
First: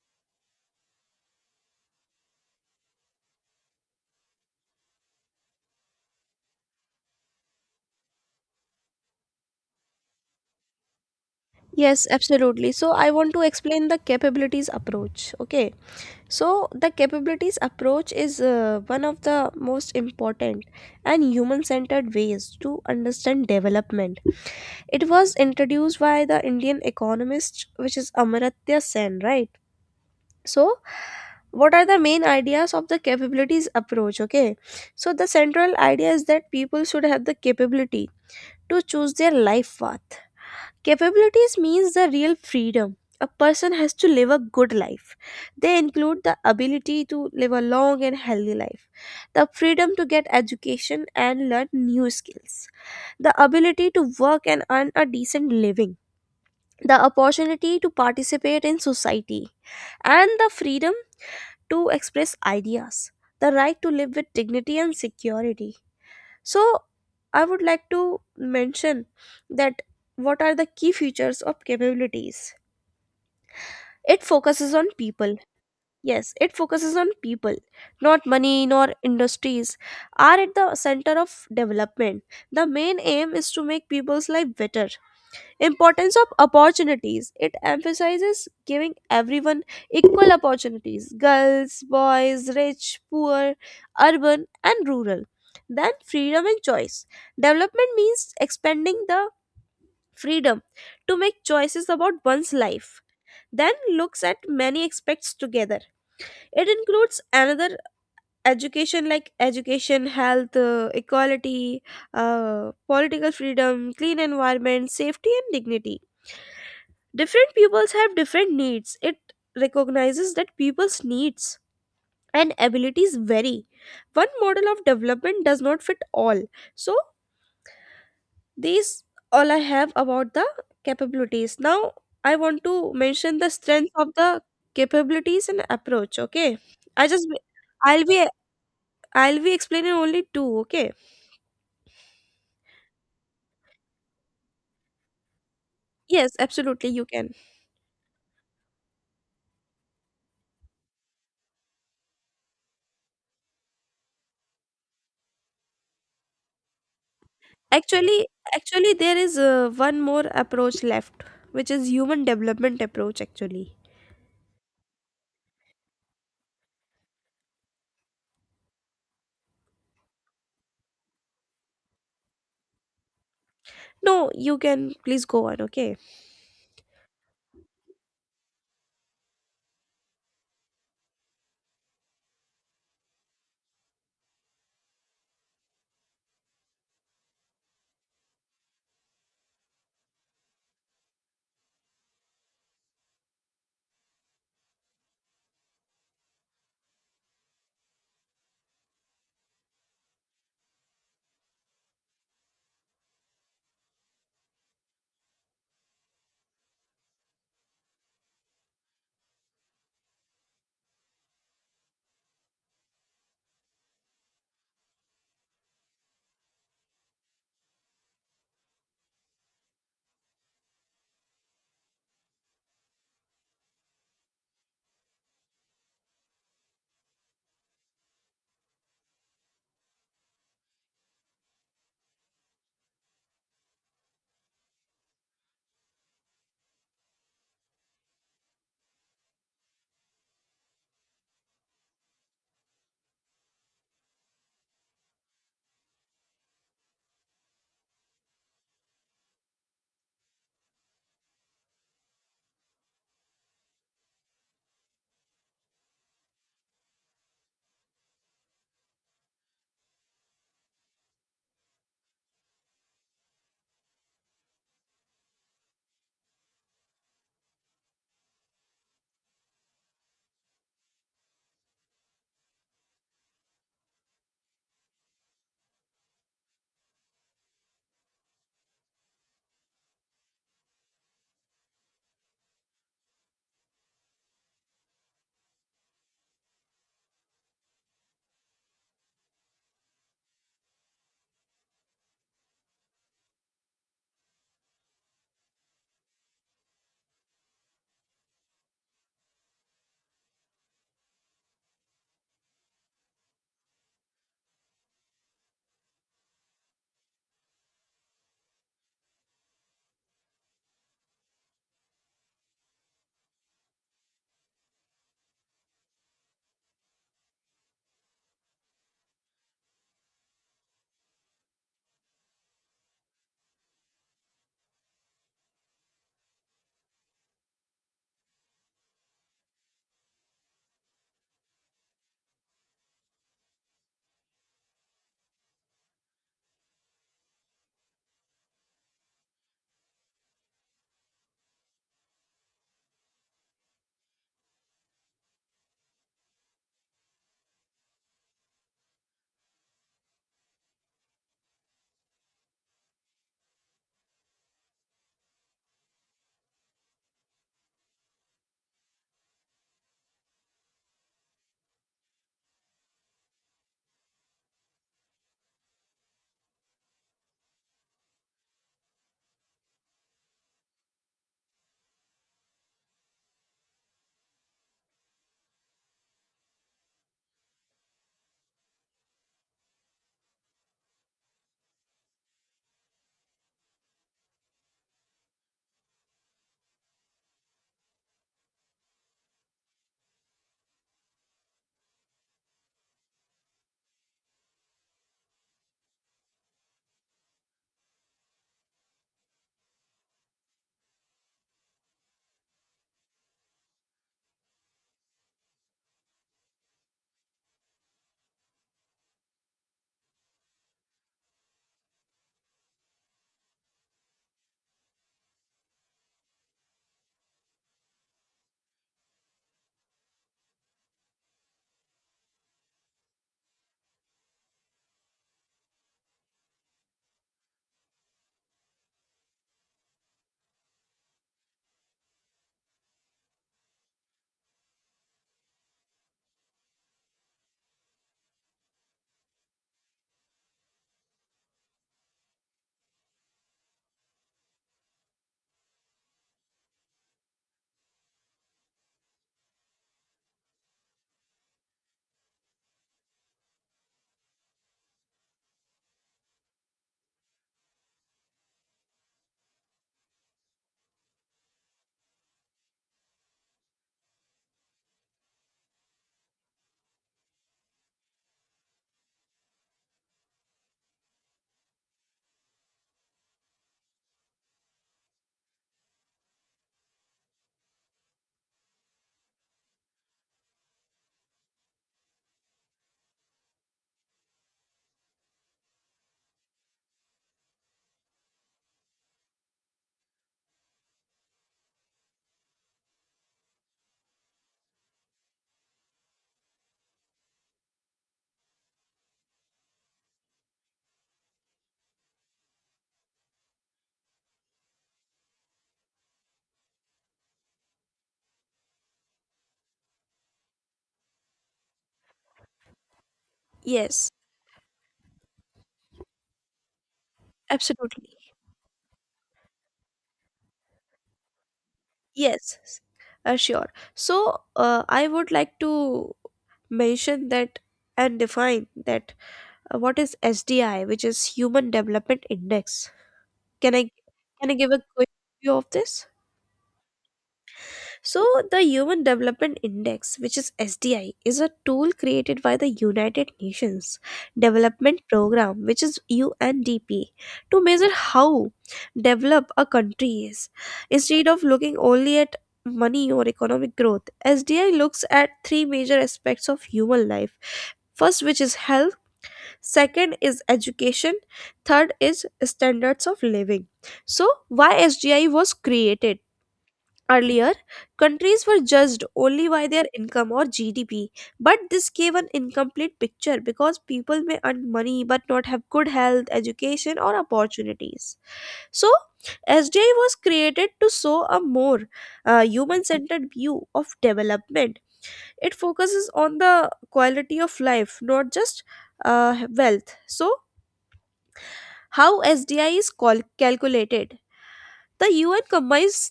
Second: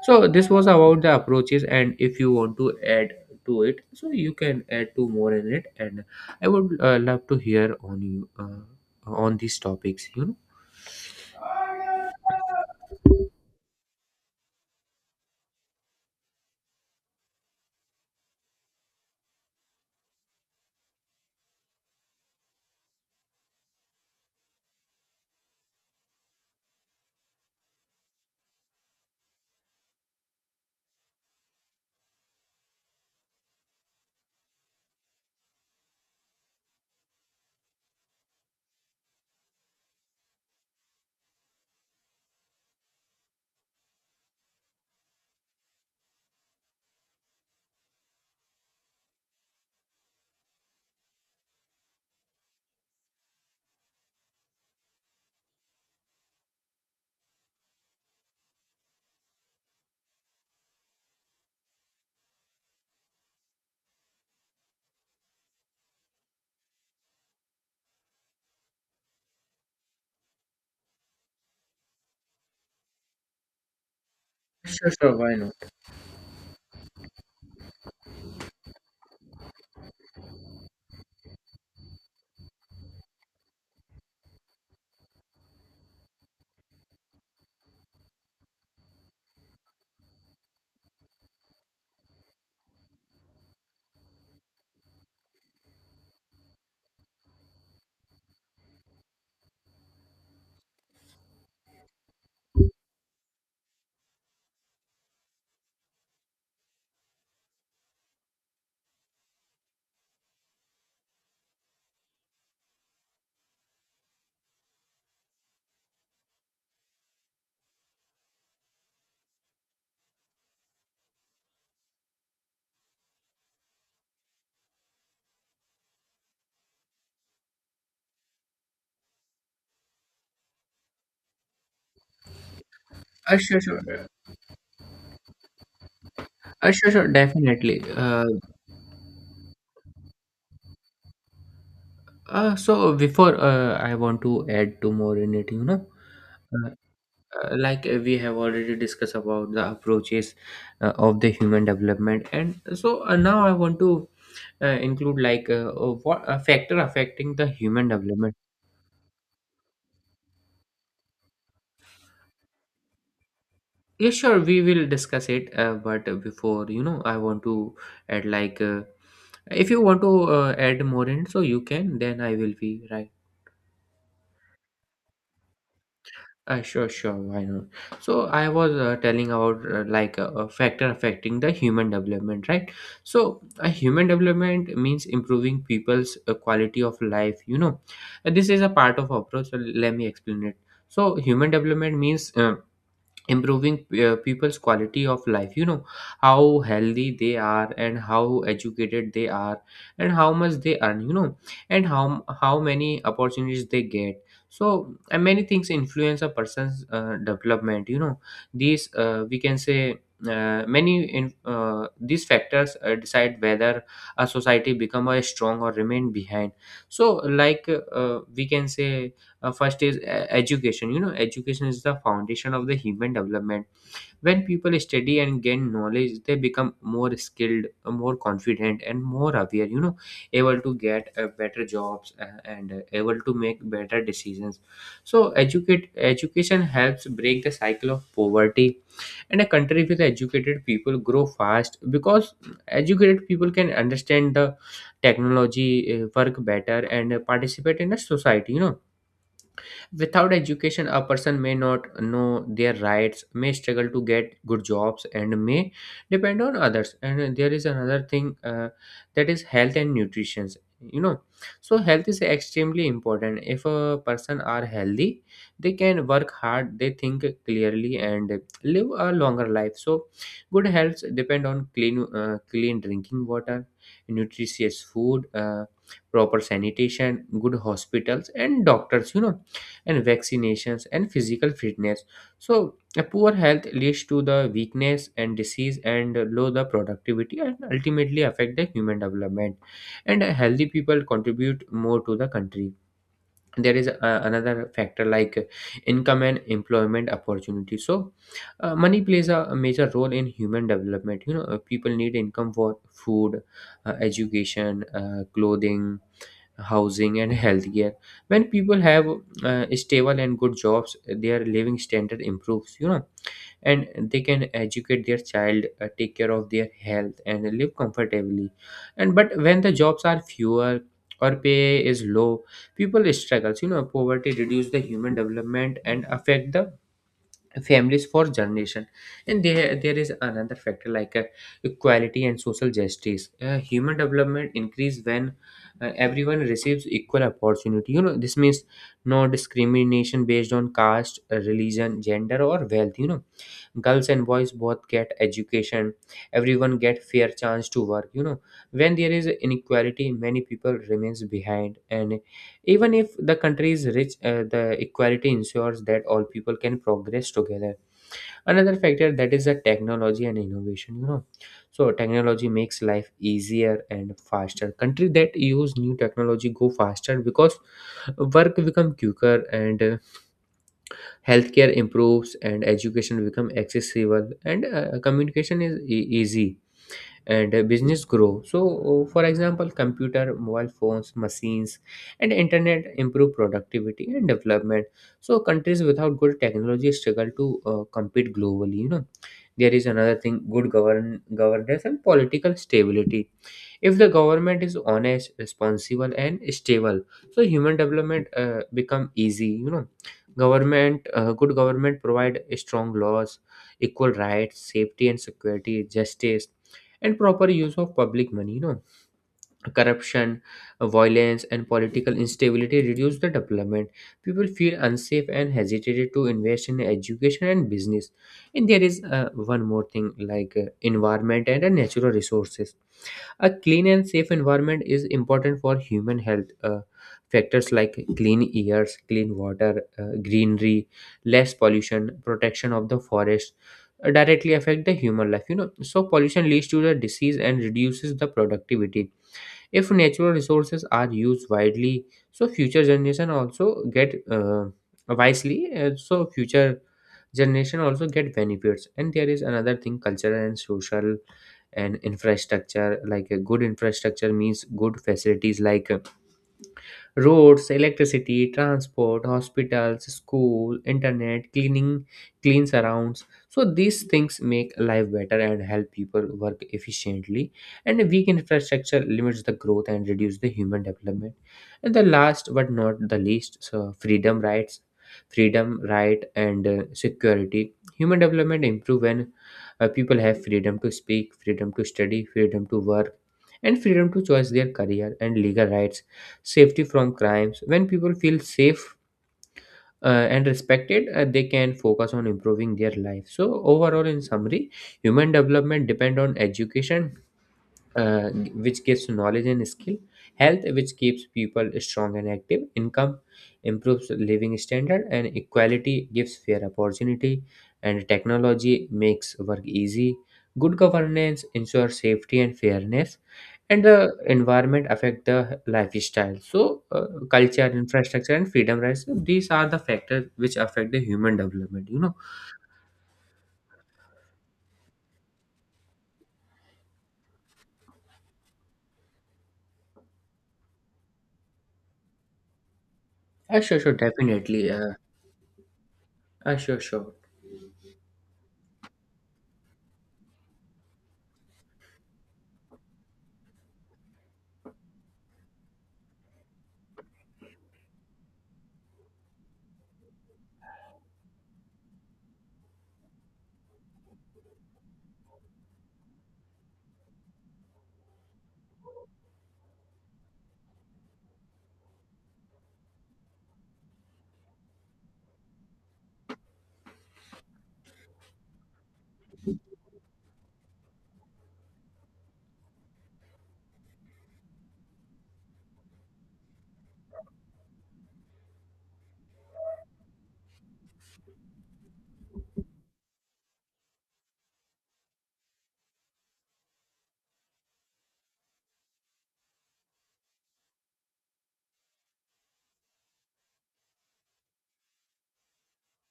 Speaker 2: So this was about the approaches, and if you want to add to it, so you can add two more in it. And I would love to hear on you on these topics.
Speaker 1: Yes, absolutely. So, I want to explain the capabilities approach. Okay. So, the capabilities approach is one of the most important and human centered ways to understand development. It was introduced by the Indian economist, which is Amartya Sen, right? So, what are the main ideas of the capabilities approach, okay? So the central idea is that people should have the capability to choose their life path. Capabilities means the real freedom a person has to live a good life. They include the ability to live a long and healthy life, the freedom to get education and learn new skills, the ability to work and earn a decent living, the opportunity to participate in society, and the freedom to express ideas, the right to live with dignity and security. So, I would like to mention that, what are the key features of capabilities? It focuses on
Speaker 2: Sure, sure, why
Speaker 1: people.
Speaker 2: not?
Speaker 1: Yes, it focuses on people, not money nor industries, are at the center of development. The main aim is to make people's life better. Importance of opportunities. It emphasizes giving everyone equal opportunities: girls, boys, rich, poor, urban, and rural. Then freedom and choice. Development means expanding the freedom to make choices about one's life. Then looks at many aspects together. It includes another education like education, health, equality, political freedom, clean environment, safety, and dignity. Different pupils have different needs. It recognizes that people's needs and abilities vary. One model of development does not fit all. So, these all I have about the capabilities. Now, I want to mention the
Speaker 2: Sure, sure.
Speaker 1: strength of the capabilities and approach, okay?
Speaker 2: Sure,
Speaker 1: I
Speaker 2: sure,
Speaker 1: just
Speaker 2: definitely.
Speaker 1: I'll be I'll be explaining only two, okay?
Speaker 2: So before I want to add two more in it.
Speaker 1: Yes,
Speaker 2: Uh,
Speaker 1: absolutely you can.
Speaker 2: we have already discussed about the approaches of the human development, and so now I want to include like what a factor affecting the human
Speaker 1: Actually,
Speaker 2: development.
Speaker 1: actually, there is one more approach left, which is human development approach actually.
Speaker 2: Yeah, sure, we will discuss it, but before, I want to add, like if you want to add more in, so you can, then I will be right.
Speaker 1: No, you can please go on, okay?
Speaker 2: Sure, sure, why not? So I was telling about like a factor affecting the human development, right? So a human development means improving people's quality of life. And this is a part of approach. So let me explain it. So human development means improving people's quality of life, how healthy they are, and how educated they are, and how much they earn, and how many opportunities they get. So, and many things influence a person's development. These We can say many these factors decide whether a society become a strong or remain behind. So like we can say first is education. Education is the foundation of the human development. When people study and gain knowledge, they become more skilled, more confident, and more aware, able to get better jobs, and able to make better decisions. So educate education helps break the cycle of poverty, and a country with educated people grow fast because educated people can understand the technology, work better, and participate in a society. Without education, a person may not know their rights, may struggle to get good jobs, and may depend on others. And there is another thing, that is health and nutrition. You know, so health is extremely important. If a person are healthy, they can work hard, they think clearly, and live a longer life. So good health depend on clean drinking water, nutritious food. Proper sanitation, good hospitals and doctors, and vaccinations and physical fitness. So, a poor health leads to the weakness and disease and low the productivity and ultimately affect the human development. And healthy people contribute more to the country. There is another factor like income and employment opportunity. So money plays a major role in human development. People need income for food, education, clothing, housing, and healthcare. When people have stable and good jobs, their living standard improves, and they can educate their child, take care of their health, and live comfortably. And but when the jobs are fewer or pay is low, people struggles. Poverty reduce the human development and affect the families for generation. And there is another factor like equality and social justice. Human development increase when everyone receives equal opportunity. This means no discrimination based on caste, religion, gender, or wealth. Girls and boys both get education. Everyone get fair chance to work. When there is inequality, many people remains behind, and even if the country is rich, the equality ensures that all people can progress together. Another factor that is the technology and innovation. So technology makes life easier and faster. Country that use new technology go faster because work become quicker, and healthcare improves, and education become accessible, and communication is easy, and business grow. So for example, computer, mobile phones, machines, and internet improve productivity and development. So countries without good technology struggle to compete globally. There is another thing, good governance and political stability. If the government is honest, responsible, and stable, so human development become easy. Good government provide strong laws, equal rights, safety and security, justice, and proper use of public money. Corruption, violence, and political instability reduce the development. People feel unsafe and hesitated to invest in education and business. And there is one more thing like environment and natural resources. A clean and safe environment is important for human health. Factors like clean airs, clean water, greenery, less pollution, protection of the forest directly affect the human life. So pollution leads to the disease and reduces the productivity. If natural resources are used widely, so future generation also get, wisely, so future generation also get benefits. And there is another thing, cultural and social and infrastructure. Like a good infrastructure means good facilities like, roads, electricity, transport, hospitals, school, internet, cleaning, clean surrounds. So these things make life better and help people work efficiently. And a weak infrastructure limits the growth and reduce the human development. And the last but not the least, so freedom rights, freedom, right, and security. Human development improve when people have freedom to speak, freedom to study, freedom to work, and freedom to choose their career, and legal rights, safety from crimes. When people feel safe, and respected, they can focus on improving their life. So overall, in summary, human development depend on education, uh, which gives knowledge and skill; health, which keeps people strong and active; income improves living standard; and equality gives fair opportunity; and technology makes work easy; good governance ensures safety and fairness; and
Speaker 1: Yes,
Speaker 2: the environment affect the lifestyle; so culture,
Speaker 1: absolutely.
Speaker 2: infrastructure, and freedom rights— these are the factors which affect the human development.
Speaker 1: Yes, sure. So, I would like to mention that and define that what is SDI, which is Human Development Index. Can
Speaker 2: Sure,
Speaker 1: I
Speaker 2: sure,
Speaker 1: can I give
Speaker 2: definitely.
Speaker 1: a quick view of this?
Speaker 2: Sure, sure.
Speaker 1: So, the Human Development Index, which is SDI, is a tool created by the United Nations Development Program, which is UNDP, to measure how developed a country is. Instead of looking only at money or economic growth, SDI looks at three major aspects of human life. First, which is health, second is education, third is standards of living. So, why SDI was created? Earlier, countries were judged only by their income or GDP, but this gave an incomplete picture because people may earn money but not have good health, education, or opportunities. So, SDI was created to show a more human centered view of development. It focuses on the quality of life, not just wealth. So, how SDI is calculated? The UN combines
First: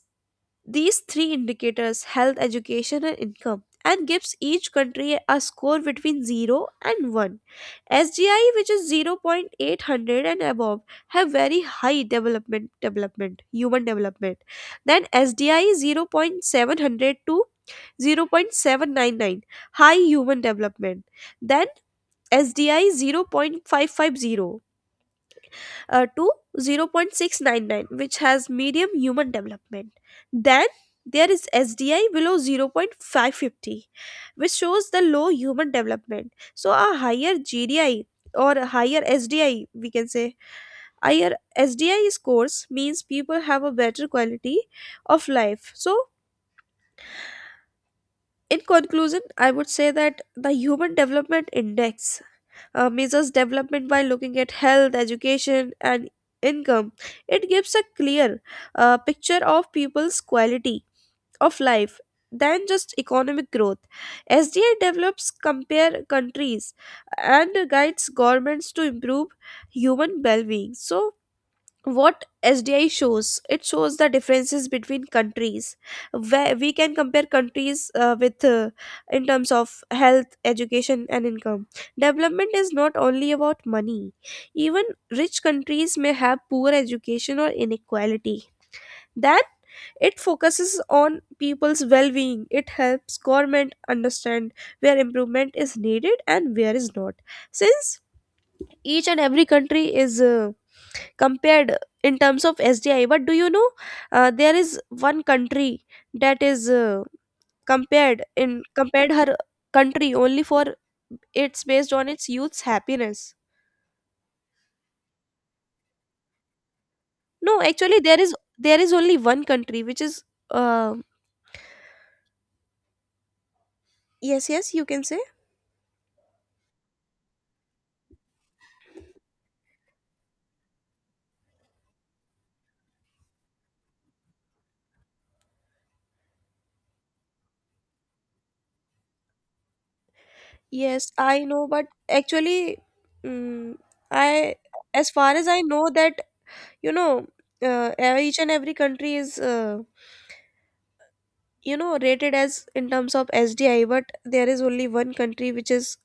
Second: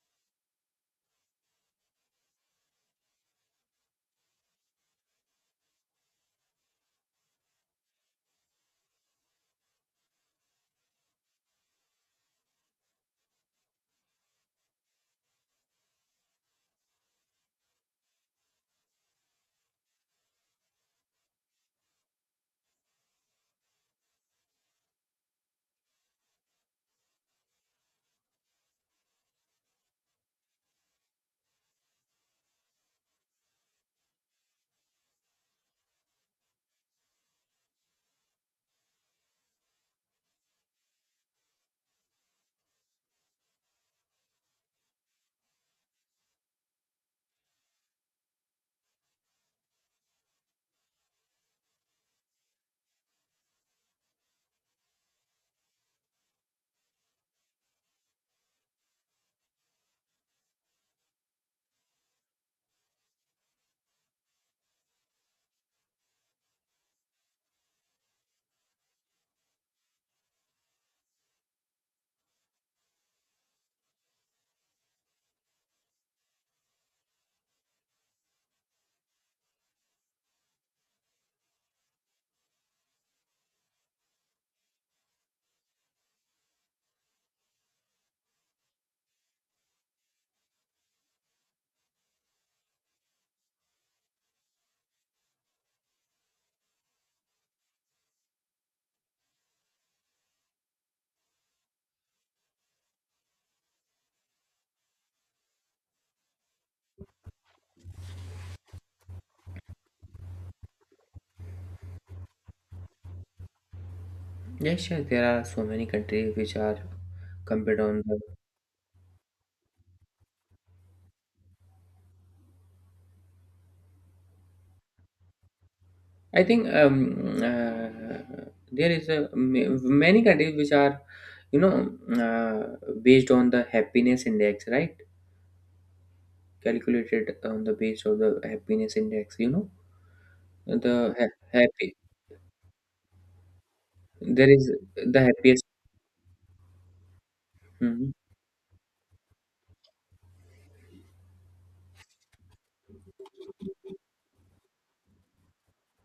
Speaker 1: these three indicators: health, education, and income, and gives each country a score between 0 and 1. SGI, which is zero point eight hundred and above, have very high development, development human development. Then SDI zero point seven hundred to 0.799, high human development. Then SDI 0.550, to 0.699, which has medium human development. Then there is SDI below 0.550, which shows the low human development. So a higher GDI or a higher SDI, we can say, higher SDI scores means people have a better quality of life. So, in conclusion, I would say that the human development index measures development by looking at health, education, and income. It gives a clear picture of people's quality of life than just economic growth. SDI develops compare countries and guides governments to improve human well-being. So what SDI shows, it shows the differences between countries, where we can compare countries with, in terms of health, education, and income. Development is not only about money, even rich countries may have poor education or inequality. Then it focuses on people's well-being. It helps government understand where improvement is needed and where is not. Since each and every country is compared in terms of SDI. But do you know, there is one country that is compared her country only for, it's based on its youth's happiness.
Speaker 2: Yes, yeah, sure. There are so many countries which are
Speaker 1: No,
Speaker 2: compared
Speaker 1: actually
Speaker 2: on
Speaker 1: there
Speaker 2: the.
Speaker 1: is there is only one country which is uh, yes, yes, you can say.
Speaker 2: I think there is many countries which are, you know, uh, based on the happiness index, right? Calculated on the base of the happiness index.
Speaker 1: Yes, I know, but
Speaker 2: Happy.
Speaker 1: actually, mm,
Speaker 2: There
Speaker 1: I
Speaker 2: is
Speaker 1: as
Speaker 2: the
Speaker 1: far as I
Speaker 2: happiest.
Speaker 1: know that, you know
Speaker 2: Mhm.
Speaker 1: each and every country is rated as in terms of SDI, but there is only one country which is,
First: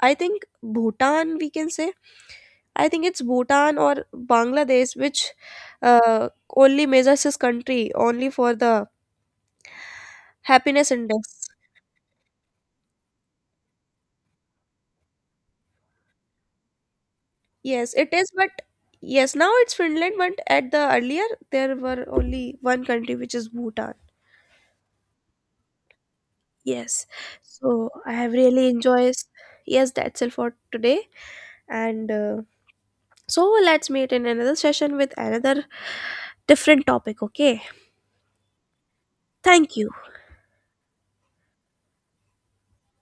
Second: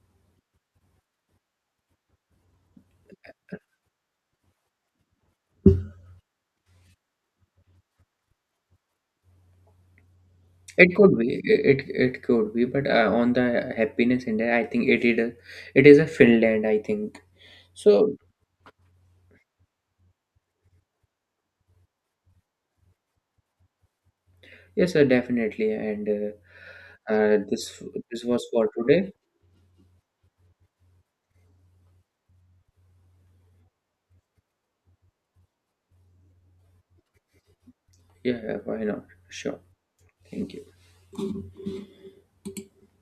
Speaker 1: I think, Bhutan, we can say. I think it's Bhutan or Bangladesh, which uh, only measures this country only for the happiness
Speaker 2: It could be.
Speaker 1: index.
Speaker 2: It could be. But on the happiness index, I think it is. It is a Finland. I think
Speaker 1: Yes it
Speaker 2: so.
Speaker 1: is, but yes, now it's Finland, but at the earlier there were only one country which is Bhutan.
Speaker 2: Yes, sir, definitely. And
Speaker 1: Yes,
Speaker 2: uh, uh, this
Speaker 1: so I
Speaker 2: this
Speaker 1: have
Speaker 2: was
Speaker 1: really
Speaker 2: for today.
Speaker 1: enjoyed. Yes, that's it for today, and so let's meet in another session with another different topic. Okay.
Speaker 2: Yeah, yeah, why not? Sure.
Speaker 1: Thank you.
Speaker 2: Thank you.